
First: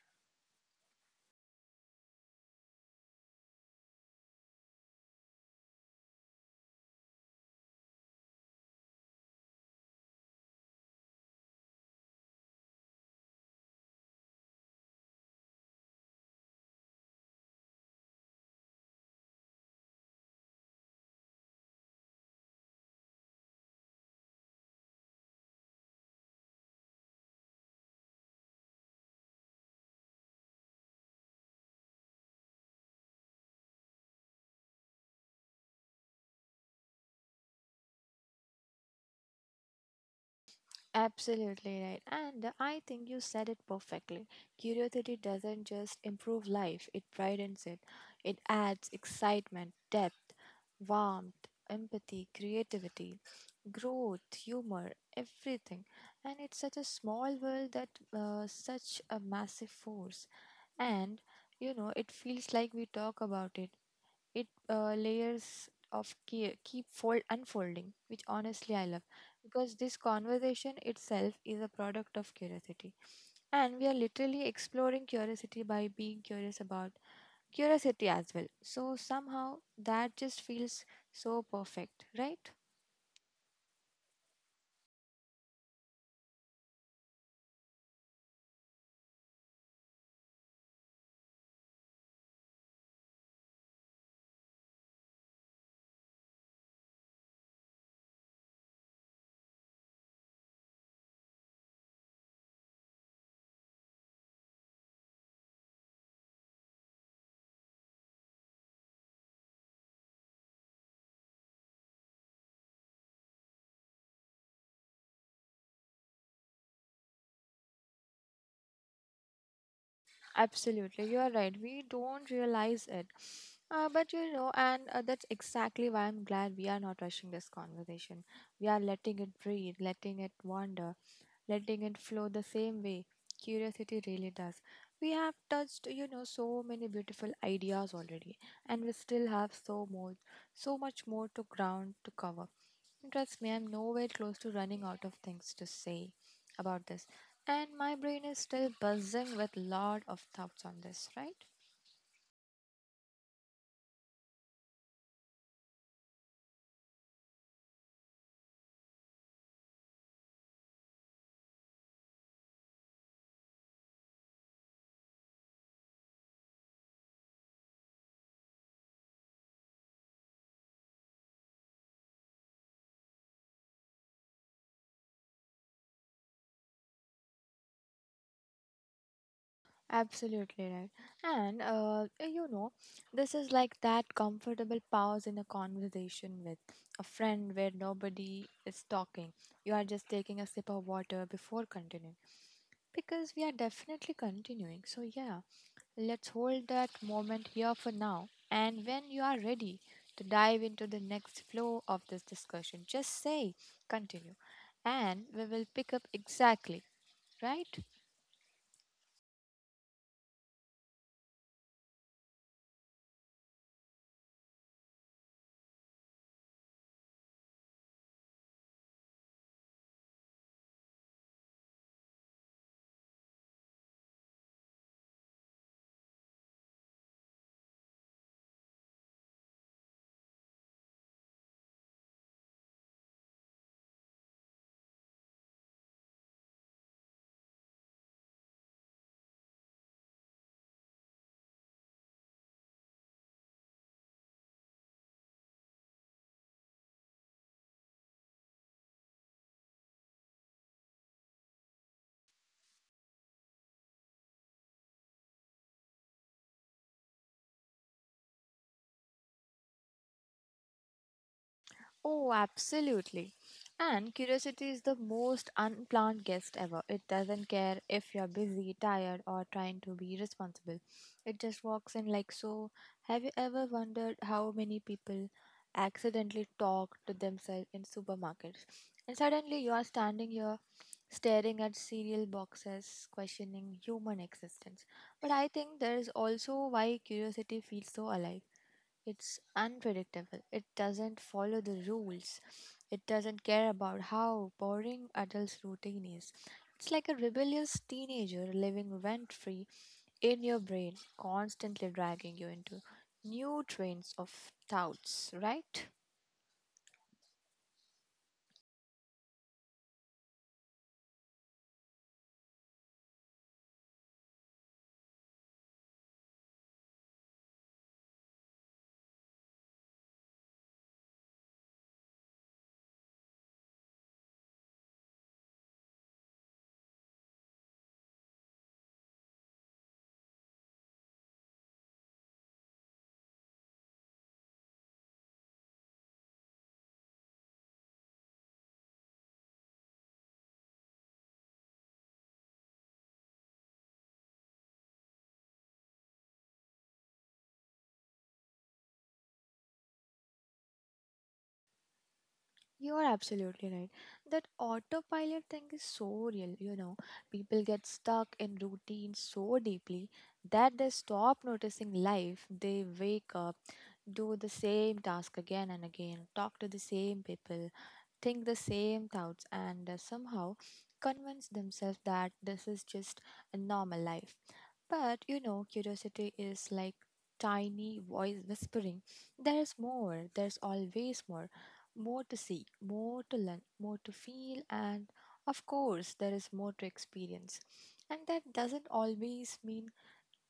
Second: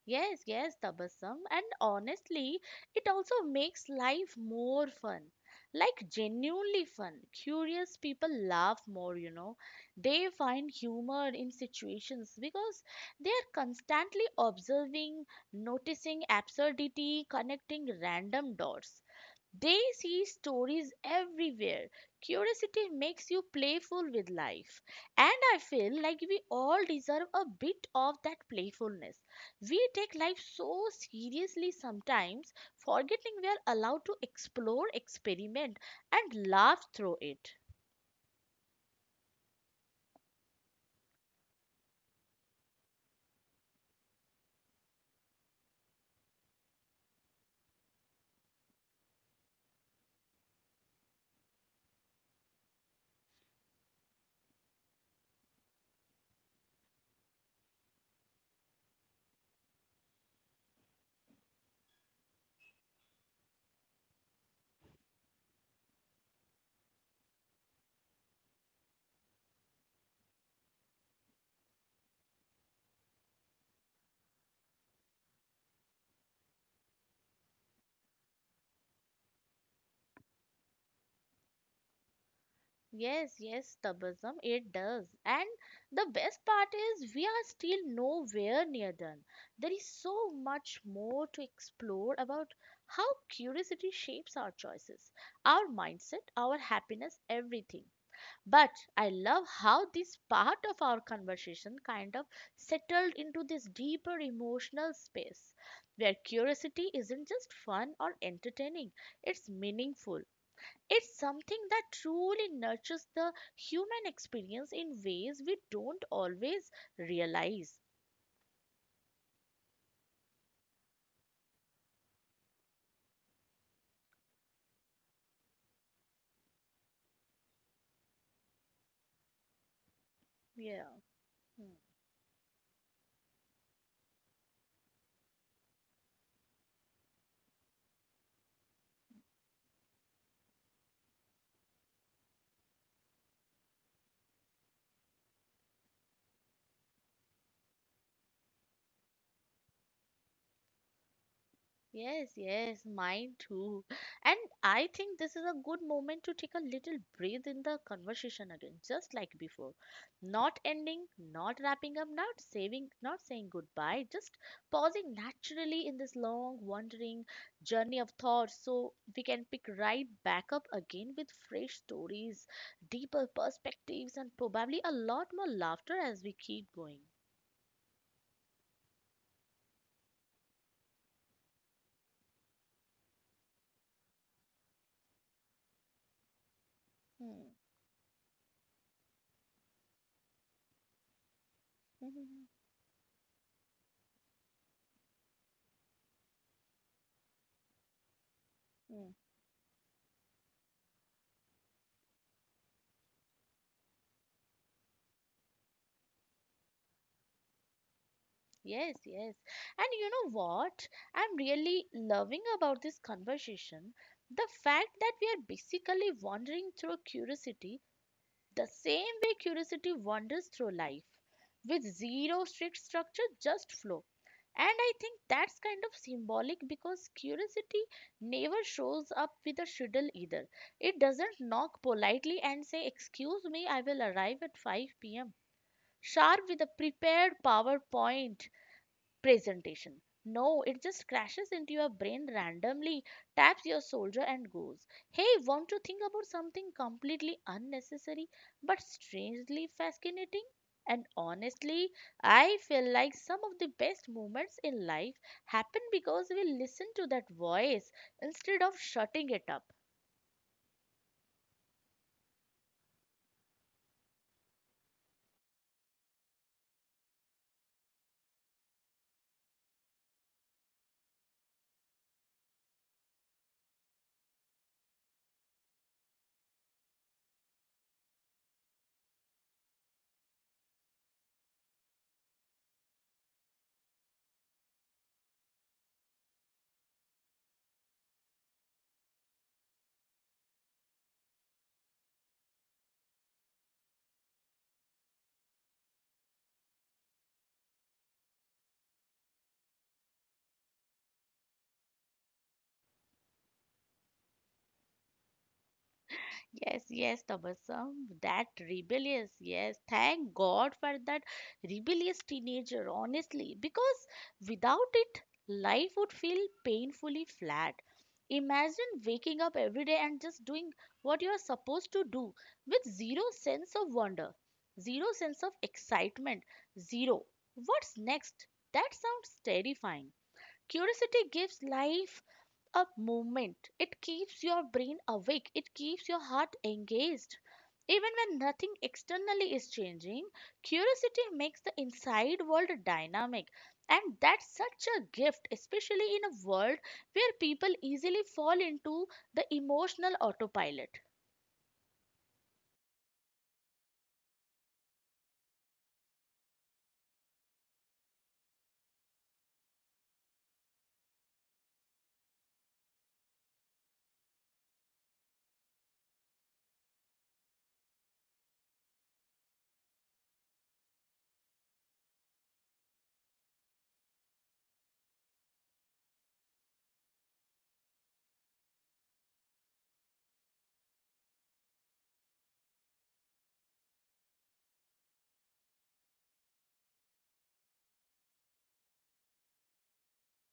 Yes, yes, Tabassum. And honestly, it also makes life more fun. Like genuinely fun. Curious people laugh more, They find humor in situations because they are constantly observing, noticing absurdity, connecting random dots. They see stories everywhere. Curiosity makes you playful with life. And I feel like we all deserve a bit of that playfulness. We take life so seriously sometimes, forgetting we are allowed to explore, experiment, and laugh through it.
Absolutely right. And I think you said it perfectly. Curiosity doesn't just improve life, it brightens it. It adds excitement, depth, warmth, empathy, creativity, growth, humor, everything. And it's such a small world that such a massive force. And you know, it feels like we talk about it, it layers of keep fold unfolding, which honestly I love, because this conversation itself is a product of curiosity, and we are literally exploring curiosity by being curious about curiosity as well, so somehow that just feels so perfect, right?
Yes, yes, Tabasum, it does. And the best part is we are still nowhere near done. There is so much more to explore about how curiosity shapes our choices, our mindset, our happiness, everything. But I love how this part of our conversation kind of settled into this deeper emotional space where curiosity isn't just fun or entertaining, it's meaningful. It's something that truly nurtures the human experience in ways we don't always realize.
Absolutely, you are right. We don't realize it. But you know, and that's exactly why I'm glad we are not rushing this conversation. We are letting it breathe, letting it
Yeah.
wander, letting it flow the same way. Curiosity really does. We have touched, you know, so many beautiful ideas already, and we still have so much more to ground to cover. Trust me, I'm nowhere close to running out of things to say about this. And my brain is still buzzing with lot of thoughts on this, right?
Yes, yes, mine too. And I think this is a good moment to take a little breath in the conversation again, just like before. Not ending, not wrapping up, not saving, not saying goodbye, just pausing naturally in this long, wandering journey of thought so we can pick right back up again with fresh stories, deeper perspectives, and probably a lot more laughter as we keep going.
Absolutely right. And you know, this is like that comfortable pause in a conversation with a
Hmm.
friend where nobody is talking. You are just taking a sip of water before continuing, because we are definitely continuing. So, yeah, let's hold that moment here for now. And when you are ready to dive into the next flow of this discussion, just say continue and we will pick up exactly, right?
Yes, yes. And you know what? I'm really loving about this conversation the fact that we are basically wandering through curiosity the same way curiosity wanders through life, with zero strict structure, just flow. And I think that's kind of symbolic because curiosity never shows up with a schedule either. It doesn't knock politely and say, "Excuse me, I will arrive at 5 pm. Sharp with a prepared PowerPoint presentation." No, it just crashes into your brain randomly, taps your shoulder, and goes, "Hey, want to think about something completely unnecessary but strangely fascinating?" And honestly, I feel like some of the best moments in life happen because we listen to that voice instead of shutting it up.
Oh, absolutely. And curiosity is the most unplanned guest ever. It doesn't care if you're busy, tired, or trying to be responsible. It just walks in like so. Have you ever wondered how many people accidentally talk to themselves in supermarkets? And suddenly you are standing here staring at cereal boxes, questioning human existence. But I think there is also why curiosity feels so alive. It's unpredictable. It doesn't follow the rules. It doesn't care about how boring adults' routine is. It's like a rebellious teenager living rent free in your brain, constantly dragging you into new trains of thoughts, right?
Yes, yes, Tabassum, that rebellious, yes. Thank God for that rebellious teenager, honestly, because without it, life would feel painfully flat. Imagine waking up every day and just doing what you are supposed to do with zero sense of wonder, zero sense of excitement, zero. What's next? That sounds terrifying. Curiosity gives life a movement. It keeps your brain awake, it keeps your heart engaged. Even when nothing externally is changing, curiosity makes the inside world dynamic. And that's such a gift, especially in a world where people easily fall into the emotional autopilot.
You are absolutely right. That autopilot thing is so real, you know. People get stuck in routine so deeply that they stop noticing life. They wake up, do the same task again and again, talk to the same people, think the same thoughts, and somehow convince themselves that this is just a normal life. But you know, curiosity is like tiny voice whispering there is more, there's always more to see, more to learn, more to feel, and of course, there is more to experience. And that doesn't always mean,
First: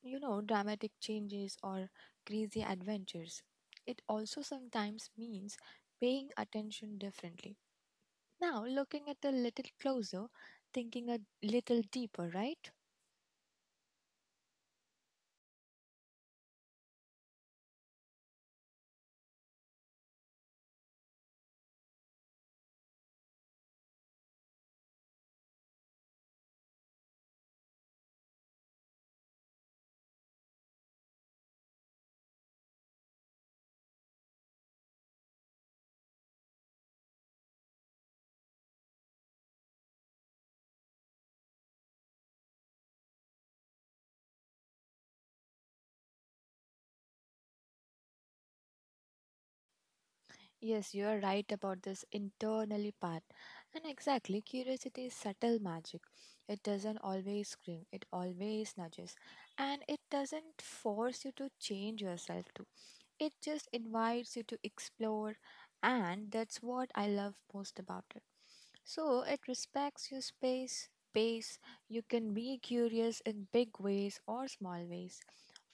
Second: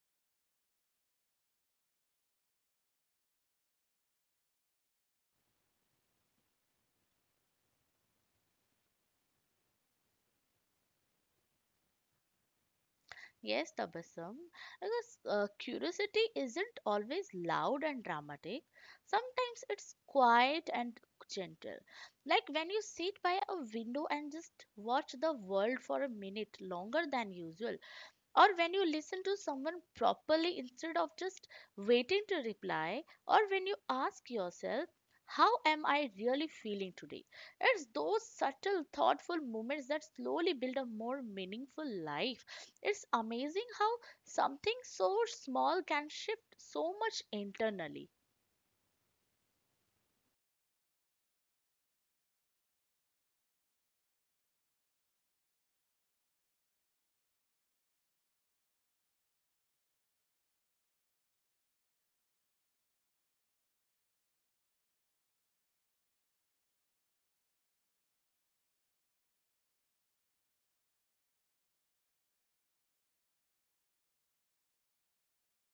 you know, dramatic changes or crazy adventures. It also sometimes means paying attention differently. Now, looking at a little closer, thinking a little deeper, right?
Yes, Tabassum, because curiosity isn't always loud and dramatic. Sometimes it's quiet and gentle. Like when you sit by a window and just watch the world for a minute longer than usual, or when you listen to someone properly instead of just waiting to reply, or when you ask yourself, "How am I really feeling today?" It's those subtle, thoughtful moments that slowly build a more meaningful life. It's amazing how something so small can shift so much internally.
Yes, you are right about this internally part. And exactly, curiosity is subtle magic. It doesn't always scream, it always nudges. And it doesn't force you to change yourself too. It just invites you to explore, and that's what I love most about it. So it respects your space, pace. You can be curious in big ways or small ways,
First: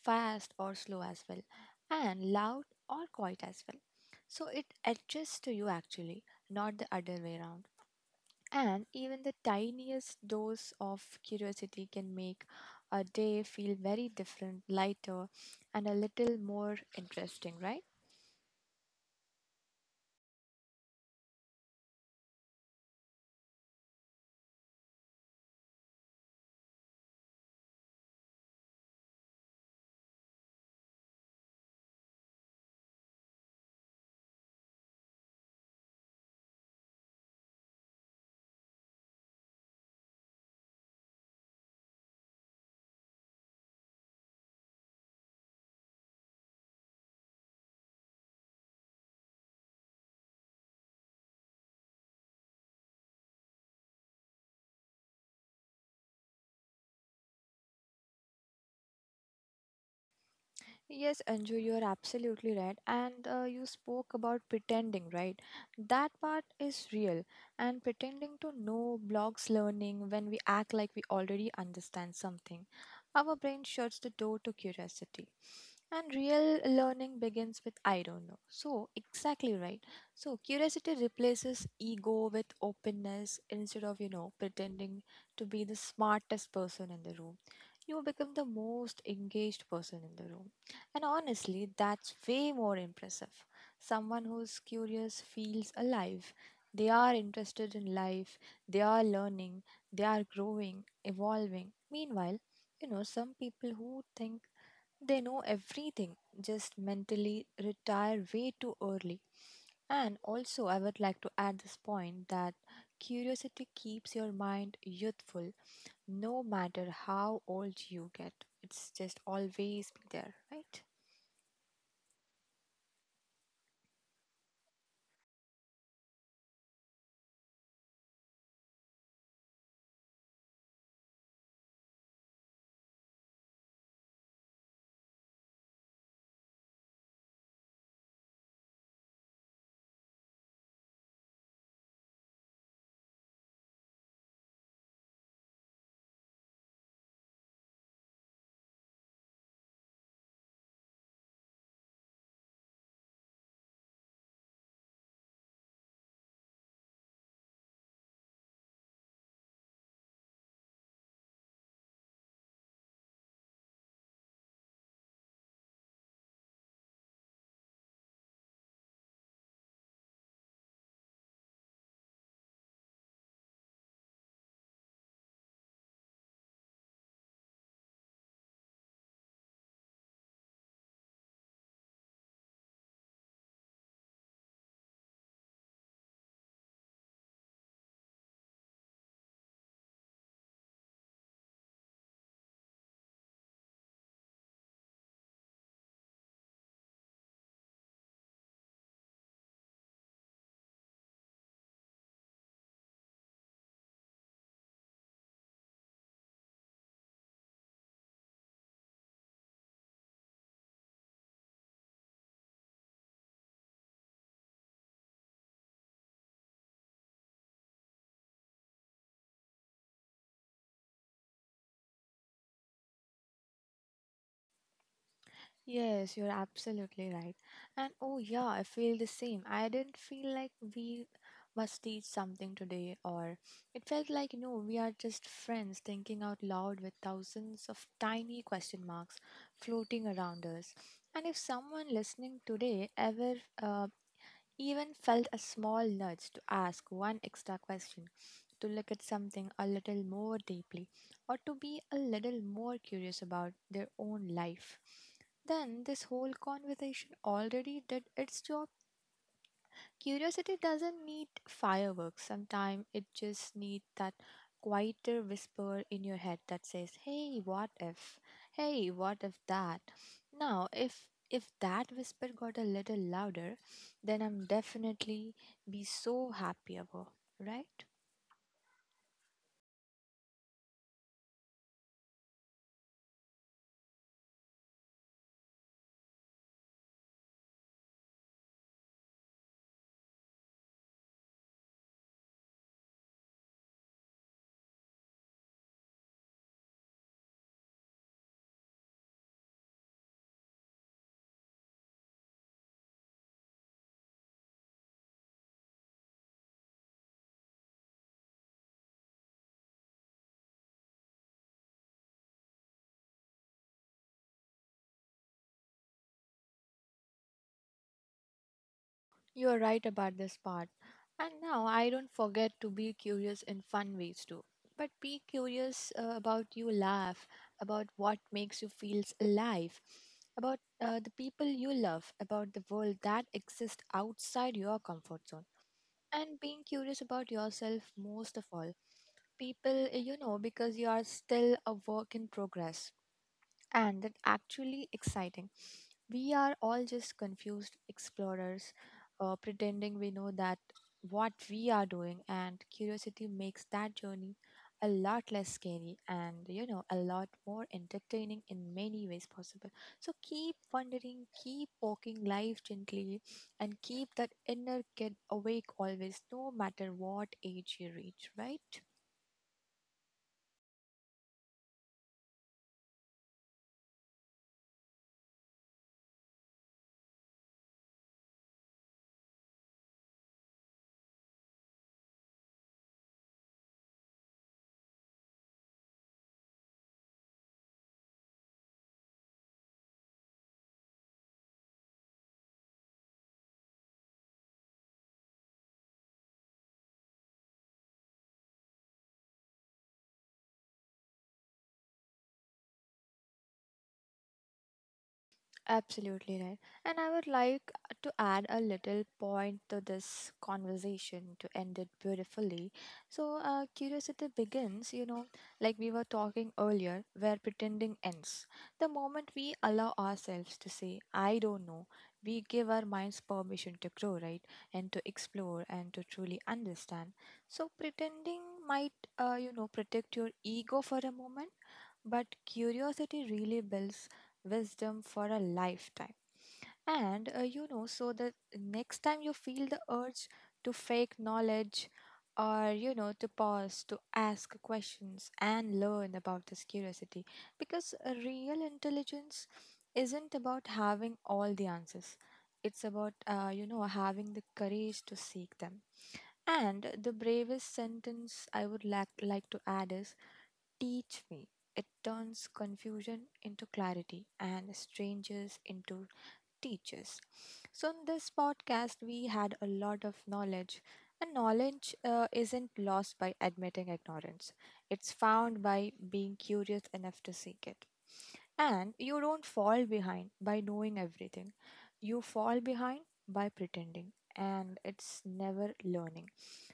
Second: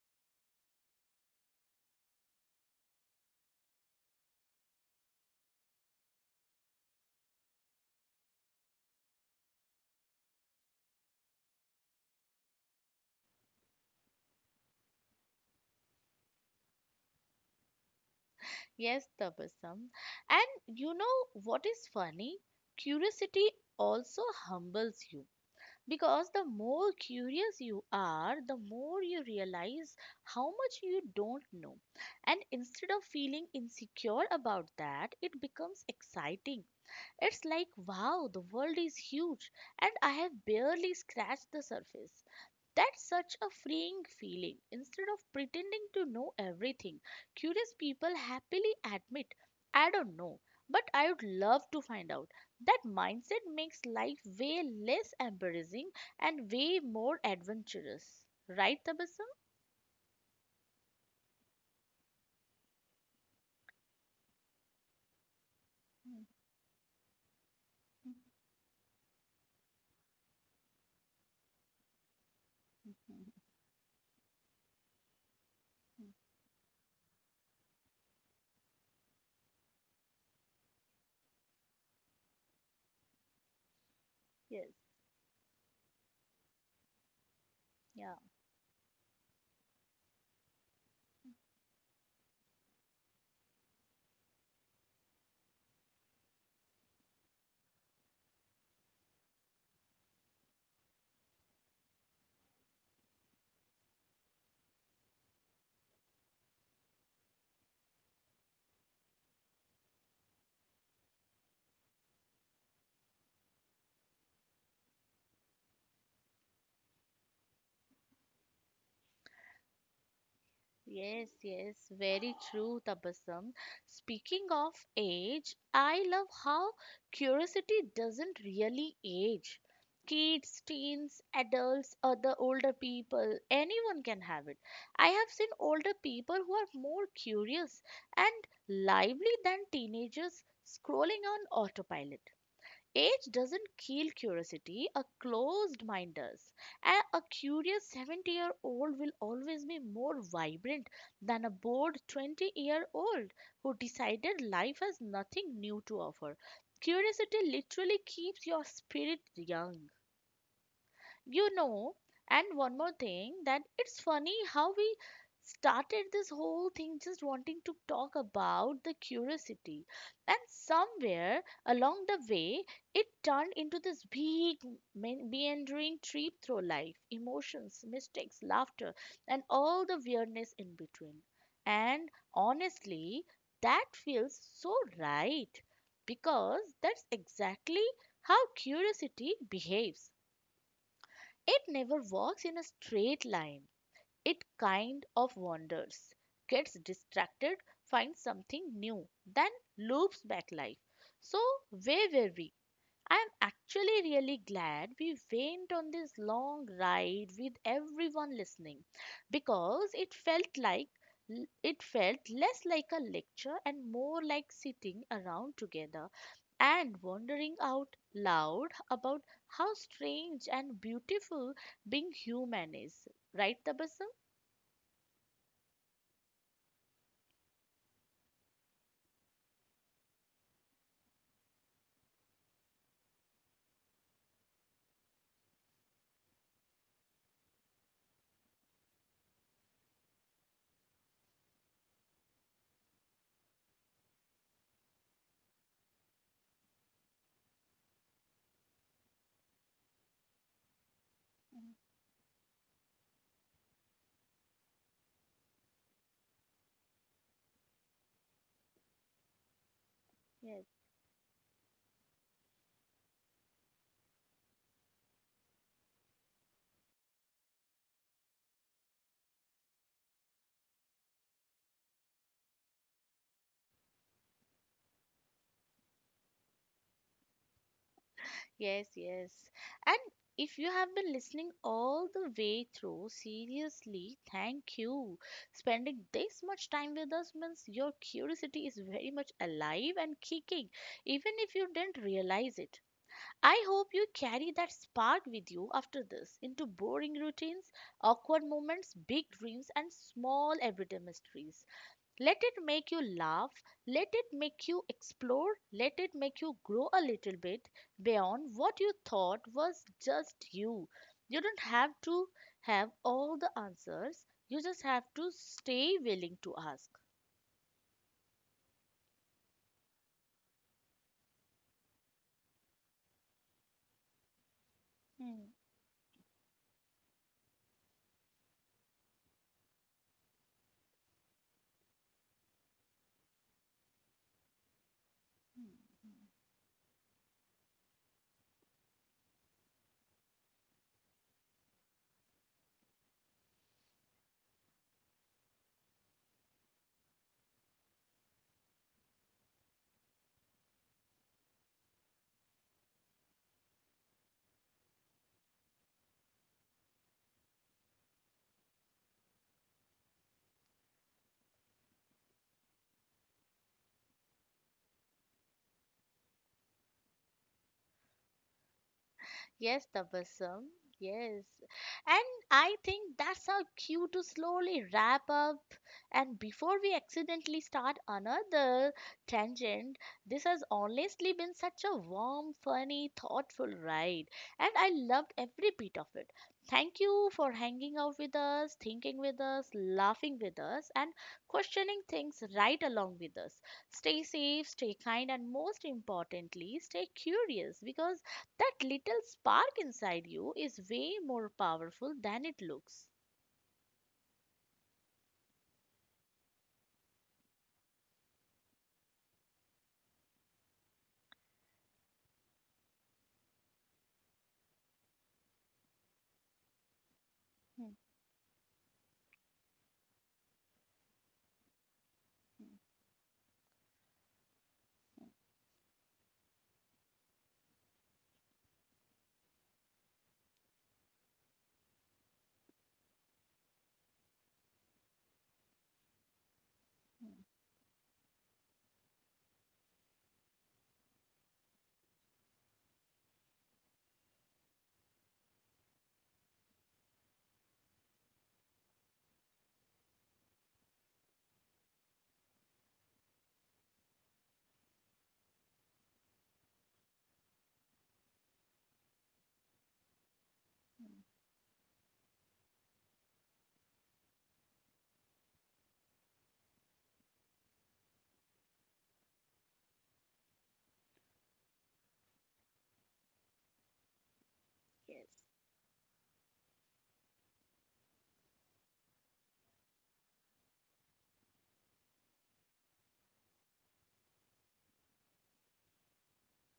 fast or slow as well, and loud or quiet as well. So it adjusts to you actually, not the other way around. And even the tiniest dose of curiosity can make a day feel very different, lighter, and a little more interesting, right?
Yes, Tabasam. And you know what is funny? Curiosity also humbles you. Because the more curious you are, the more you realize how much you don't know. And instead of feeling insecure about that, it becomes exciting. It's like, wow, the world is huge, and I have barely scratched the surface. That's such a freeing feeling. Instead of pretending to know everything, curious people happily admit, "I don't know, but I would love to find out." That mindset makes life way less embarrassing and way more adventurous. Right, Tabasum?
Yes, Anju, you are absolutely right. And you spoke about pretending, right? That part is real. And pretending to know blocks learning. When we act like we already understand something, our brain shuts the door to curiosity. And real learning begins with I don't know. So, exactly right. So, curiosity replaces ego with openness instead of, you know,
Yes.
pretending to be the smartest person in the room. You
Yeah.
become the most engaged person in the room, and honestly, that's way more impressive. Someone who's curious feels alive. They are interested in life, they are learning, they are growing, evolving. Meanwhile, you know, some people who think they know everything just mentally retire way too early. And also, I would like to add this point that curiosity keeps your mind youthful no matter how old you get. It's just always be there, right?
Yes, yes, very true, Tabassum. Speaking of age, I love how curiosity doesn't really age. Kids, teens, adults, other older people, anyone can have it. I have seen older people who are more curious and lively than teenagers scrolling on autopilot. Age doesn't kill curiosity, a closed mind does. A curious 70-year-old will always be more vibrant than a bored 20-year-old who decided life has nothing new to offer. Curiosity literally keeps your spirit young. You know, and one more thing, that it's funny how we started this whole thing just wanting to talk about the curiosity. And somewhere along the way, it turned into this big, meandering trip through life emotions, mistakes, laughter, and all the weirdness in between. And honestly, that feels so right because that's exactly how curiosity behaves. It never walks in a straight line. It kind of wanders, gets distracted, finds something new, then loops back life. So, where were we? I'm actually really glad we went on this long ride with everyone listening because it felt like it felt less like a lecture and more like sitting around together and wondering out loud about how strange and beautiful being human is. Right, Tabassum?
Yes, you're absolutely right. And oh, yeah, I feel the same. I didn't feel like we must teach something today, or it felt like, you know, we are just friends thinking out loud with thousands of tiny question marks floating around us. And if someone listening today ever uh, even felt a small nudge to ask one extra question, to look at something a little more deeply, or to be a little more curious about their own life. Then this whole conversation already did its job. Curiosity
Yes.
doesn't need fireworks. Sometimes it just needs that quieter whisper in your head that says, "Hey, what if? Hey, what if that?" Now, if that whisper got a little louder, then I'm definitely be so happy about, right?
Yes, yes. And if you have been listening all the way through, seriously, thank you. Spending this much time with us means your curiosity is very much alive and kicking, even if you didn't realize it. I hope you carry that spark with you after this into boring routines, awkward moments, big dreams, and small everyday mysteries. Let it make you laugh. Let it make you explore. Let it make you grow a little bit beyond what you thought was just you. You don't have to have all the answers. You just have to stay willing to ask.
You are right about this part. And now I don't forget to be curious in fun ways too. But be
Hmm,
curious about you laugh, about what makes you feel alive, about the people you love, about the world that exists outside your comfort zone.
hmm, hmm.
And being curious about yourself most of all. People, you know, because you are still a work in progress and that actually exciting. We are all just confused explorers, pretending we know that what we are doing, and curiosity makes that journey a lot less scary, and you know, a lot more entertaining in many ways possible. So keep wondering, keep poking life gently, and keep that inner kid awake always, no matter what age you reach, right?
Yes, Tabassum. Yes. And I think that's our cue to slowly wrap up. And before we accidentally start another tangent, this has honestly been such a warm, funny, thoughtful ride. And I loved every bit of it. Thank you for hanging out with us, thinking with us, laughing with us, and questioning things right along with us. Stay safe, stay kind, and most importantly, stay curious because that little spark inside you is way more powerful than it looks.
Absolutely right. And I would like to add a little point to this conversation to end it beautifully. So, curiosity begins, you know, like we were talking earlier, where
Hmm,
pretending ends. The moment we allow ourselves to say, I don't know, we give
hmm,
our minds permission to grow, right? And to
hmm,
explore and to truly understand. So, pretending might, you know, protect your ego for a moment, but curiosity really builds wisdom for a lifetime. And
hmm,
uh, you know, so the next time you feel the urge to fake knowledge, or you know, to pause, to ask questions and learn about this curiosity, because real intelligence isn't about having all the answers, it's about you know, having the courage to seek them. And the bravest sentence I would lack like to add is:
hmm.
Teach me. It turns confusion into clarity and strangers into teachers. So, in this podcast, we had a lot of knowledge, and knowledge isn't lost by admitting ignorance, it's
Yes.
found by being curious enough to seek it. And you don't fall behind by knowing everything, you fall behind by pretending, and it's never learning.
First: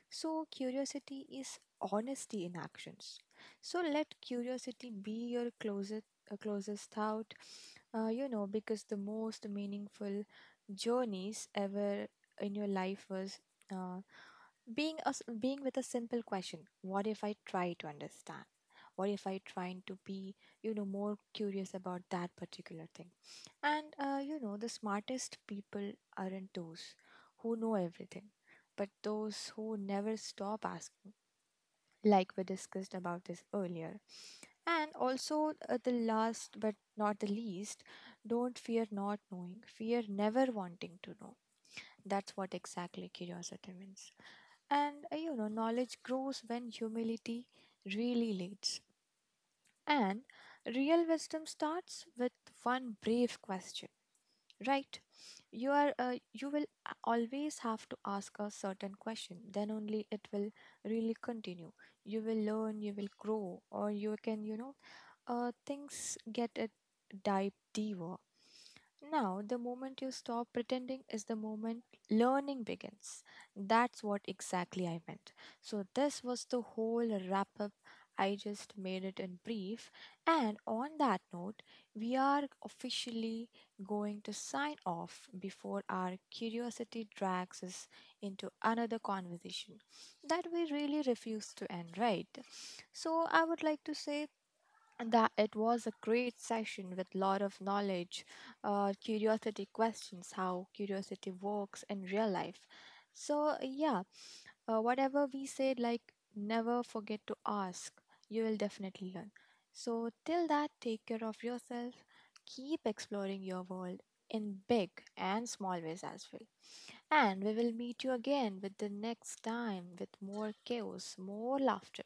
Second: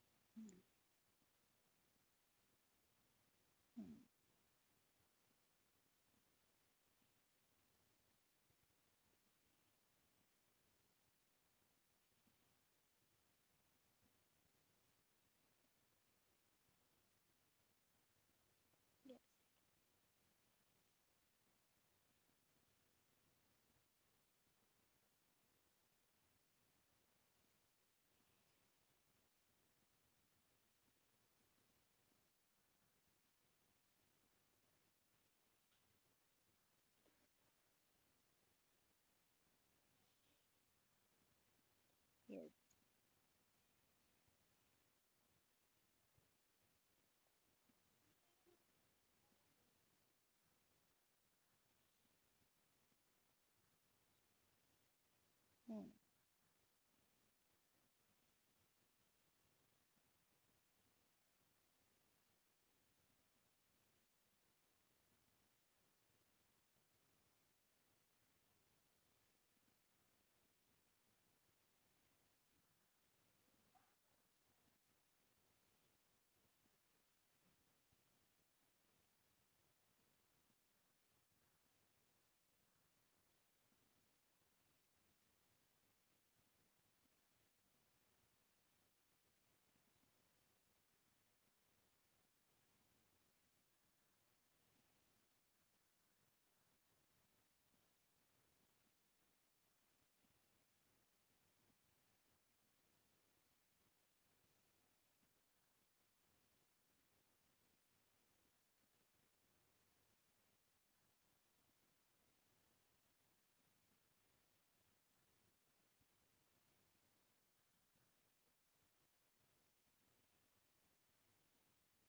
So,
Hmm,
curiosity is honesty in actions. So,
hmm.
let curiosity be your closest thought, you know, because the most meaningful journeys ever in your life was uh, being with a simple question: What if I try to understand? What
Yes.
if I try to be, you know, more curious about that particular thing? And you know, the smartest people aren't those who know everything, but those who never stop asking, like we discussed about this earlier. And also, the last but not the least, don't fear not knowing, fear never wanting to know. That's
Yes,
what exactly curiosity means. And you know, knowledge grows when humility really leads. And real wisdom starts with one brave question, right? You
hmm.
are uh, you will a- always have to ask a certain question. Then only it will really continue. You will learn, you will grow, or you can, you know, things get a dive deeper. Now, the moment you stop pretending is the moment learning begins. That's what exactly I meant. So, this was the whole wrap up I just made it in brief. And on that note, we are officially going to sign off before our curiosity drags us into another conversation that we really refuse to end, right? So I would like to say that it was a great session with lot of knowledge, curiosity questions, how curiosity works in real life. So yeah, whatever we said, like never forget to ask. You will definitely learn. So, till that, take care of yourself. Keep exploring your world in big and small ways as well. And we will meet you again with the next time with more chaos, more laughter,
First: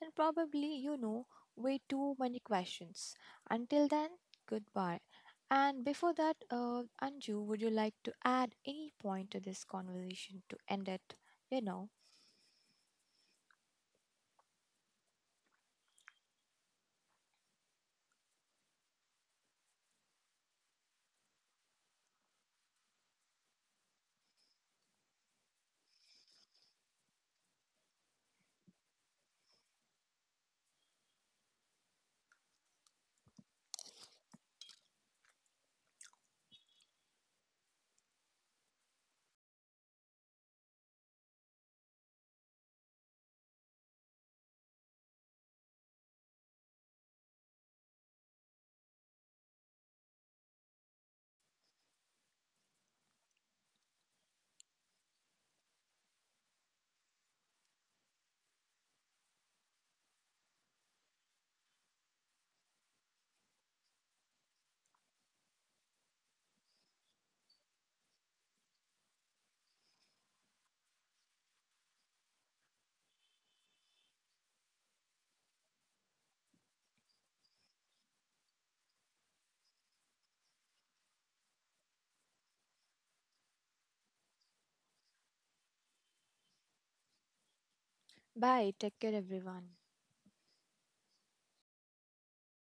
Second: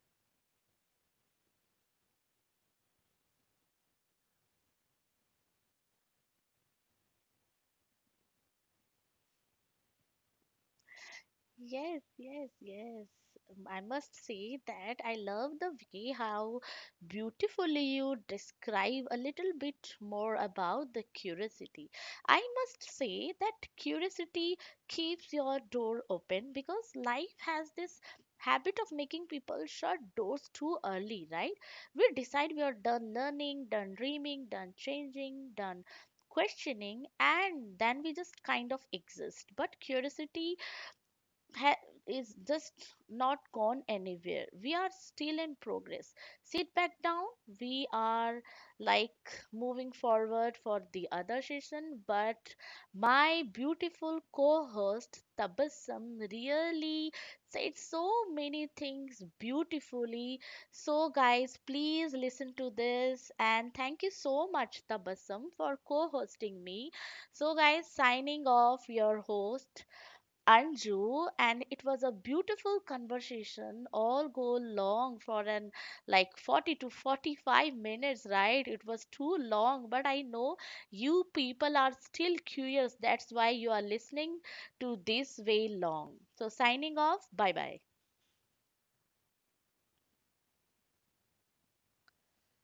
and probably, you know, way too many questions. Until then, goodbye. And before that, Anju, would you like to add any point to this conversation to end it? You know.
Yes, yes, yes. I must say that I love the way how beautifully you describe a little bit more about the curiosity. I must say that curiosity keeps your door open because life has this habit of making people shut doors too early, right? We decide we are done learning, done dreaming, done changing, done questioning, and then we just kind of exist. But curiosity ha- is just not gone anywhere. We are still in progress. Sit back down. We are like moving forward for the other session, but my beautiful co-host Tabassum really said so many things beautifully. So guys, please listen to this, and thank you so much Tabassum for co-hosting me. So guys, signing off your host Anju, and it was a beautiful conversation. All go long for an like 40 to 45 minutes, right? It was too long, but I know you people are still curious. That's why you are listening to this way long. So, signing off. Bye bye.
Bye. Take care, everyone.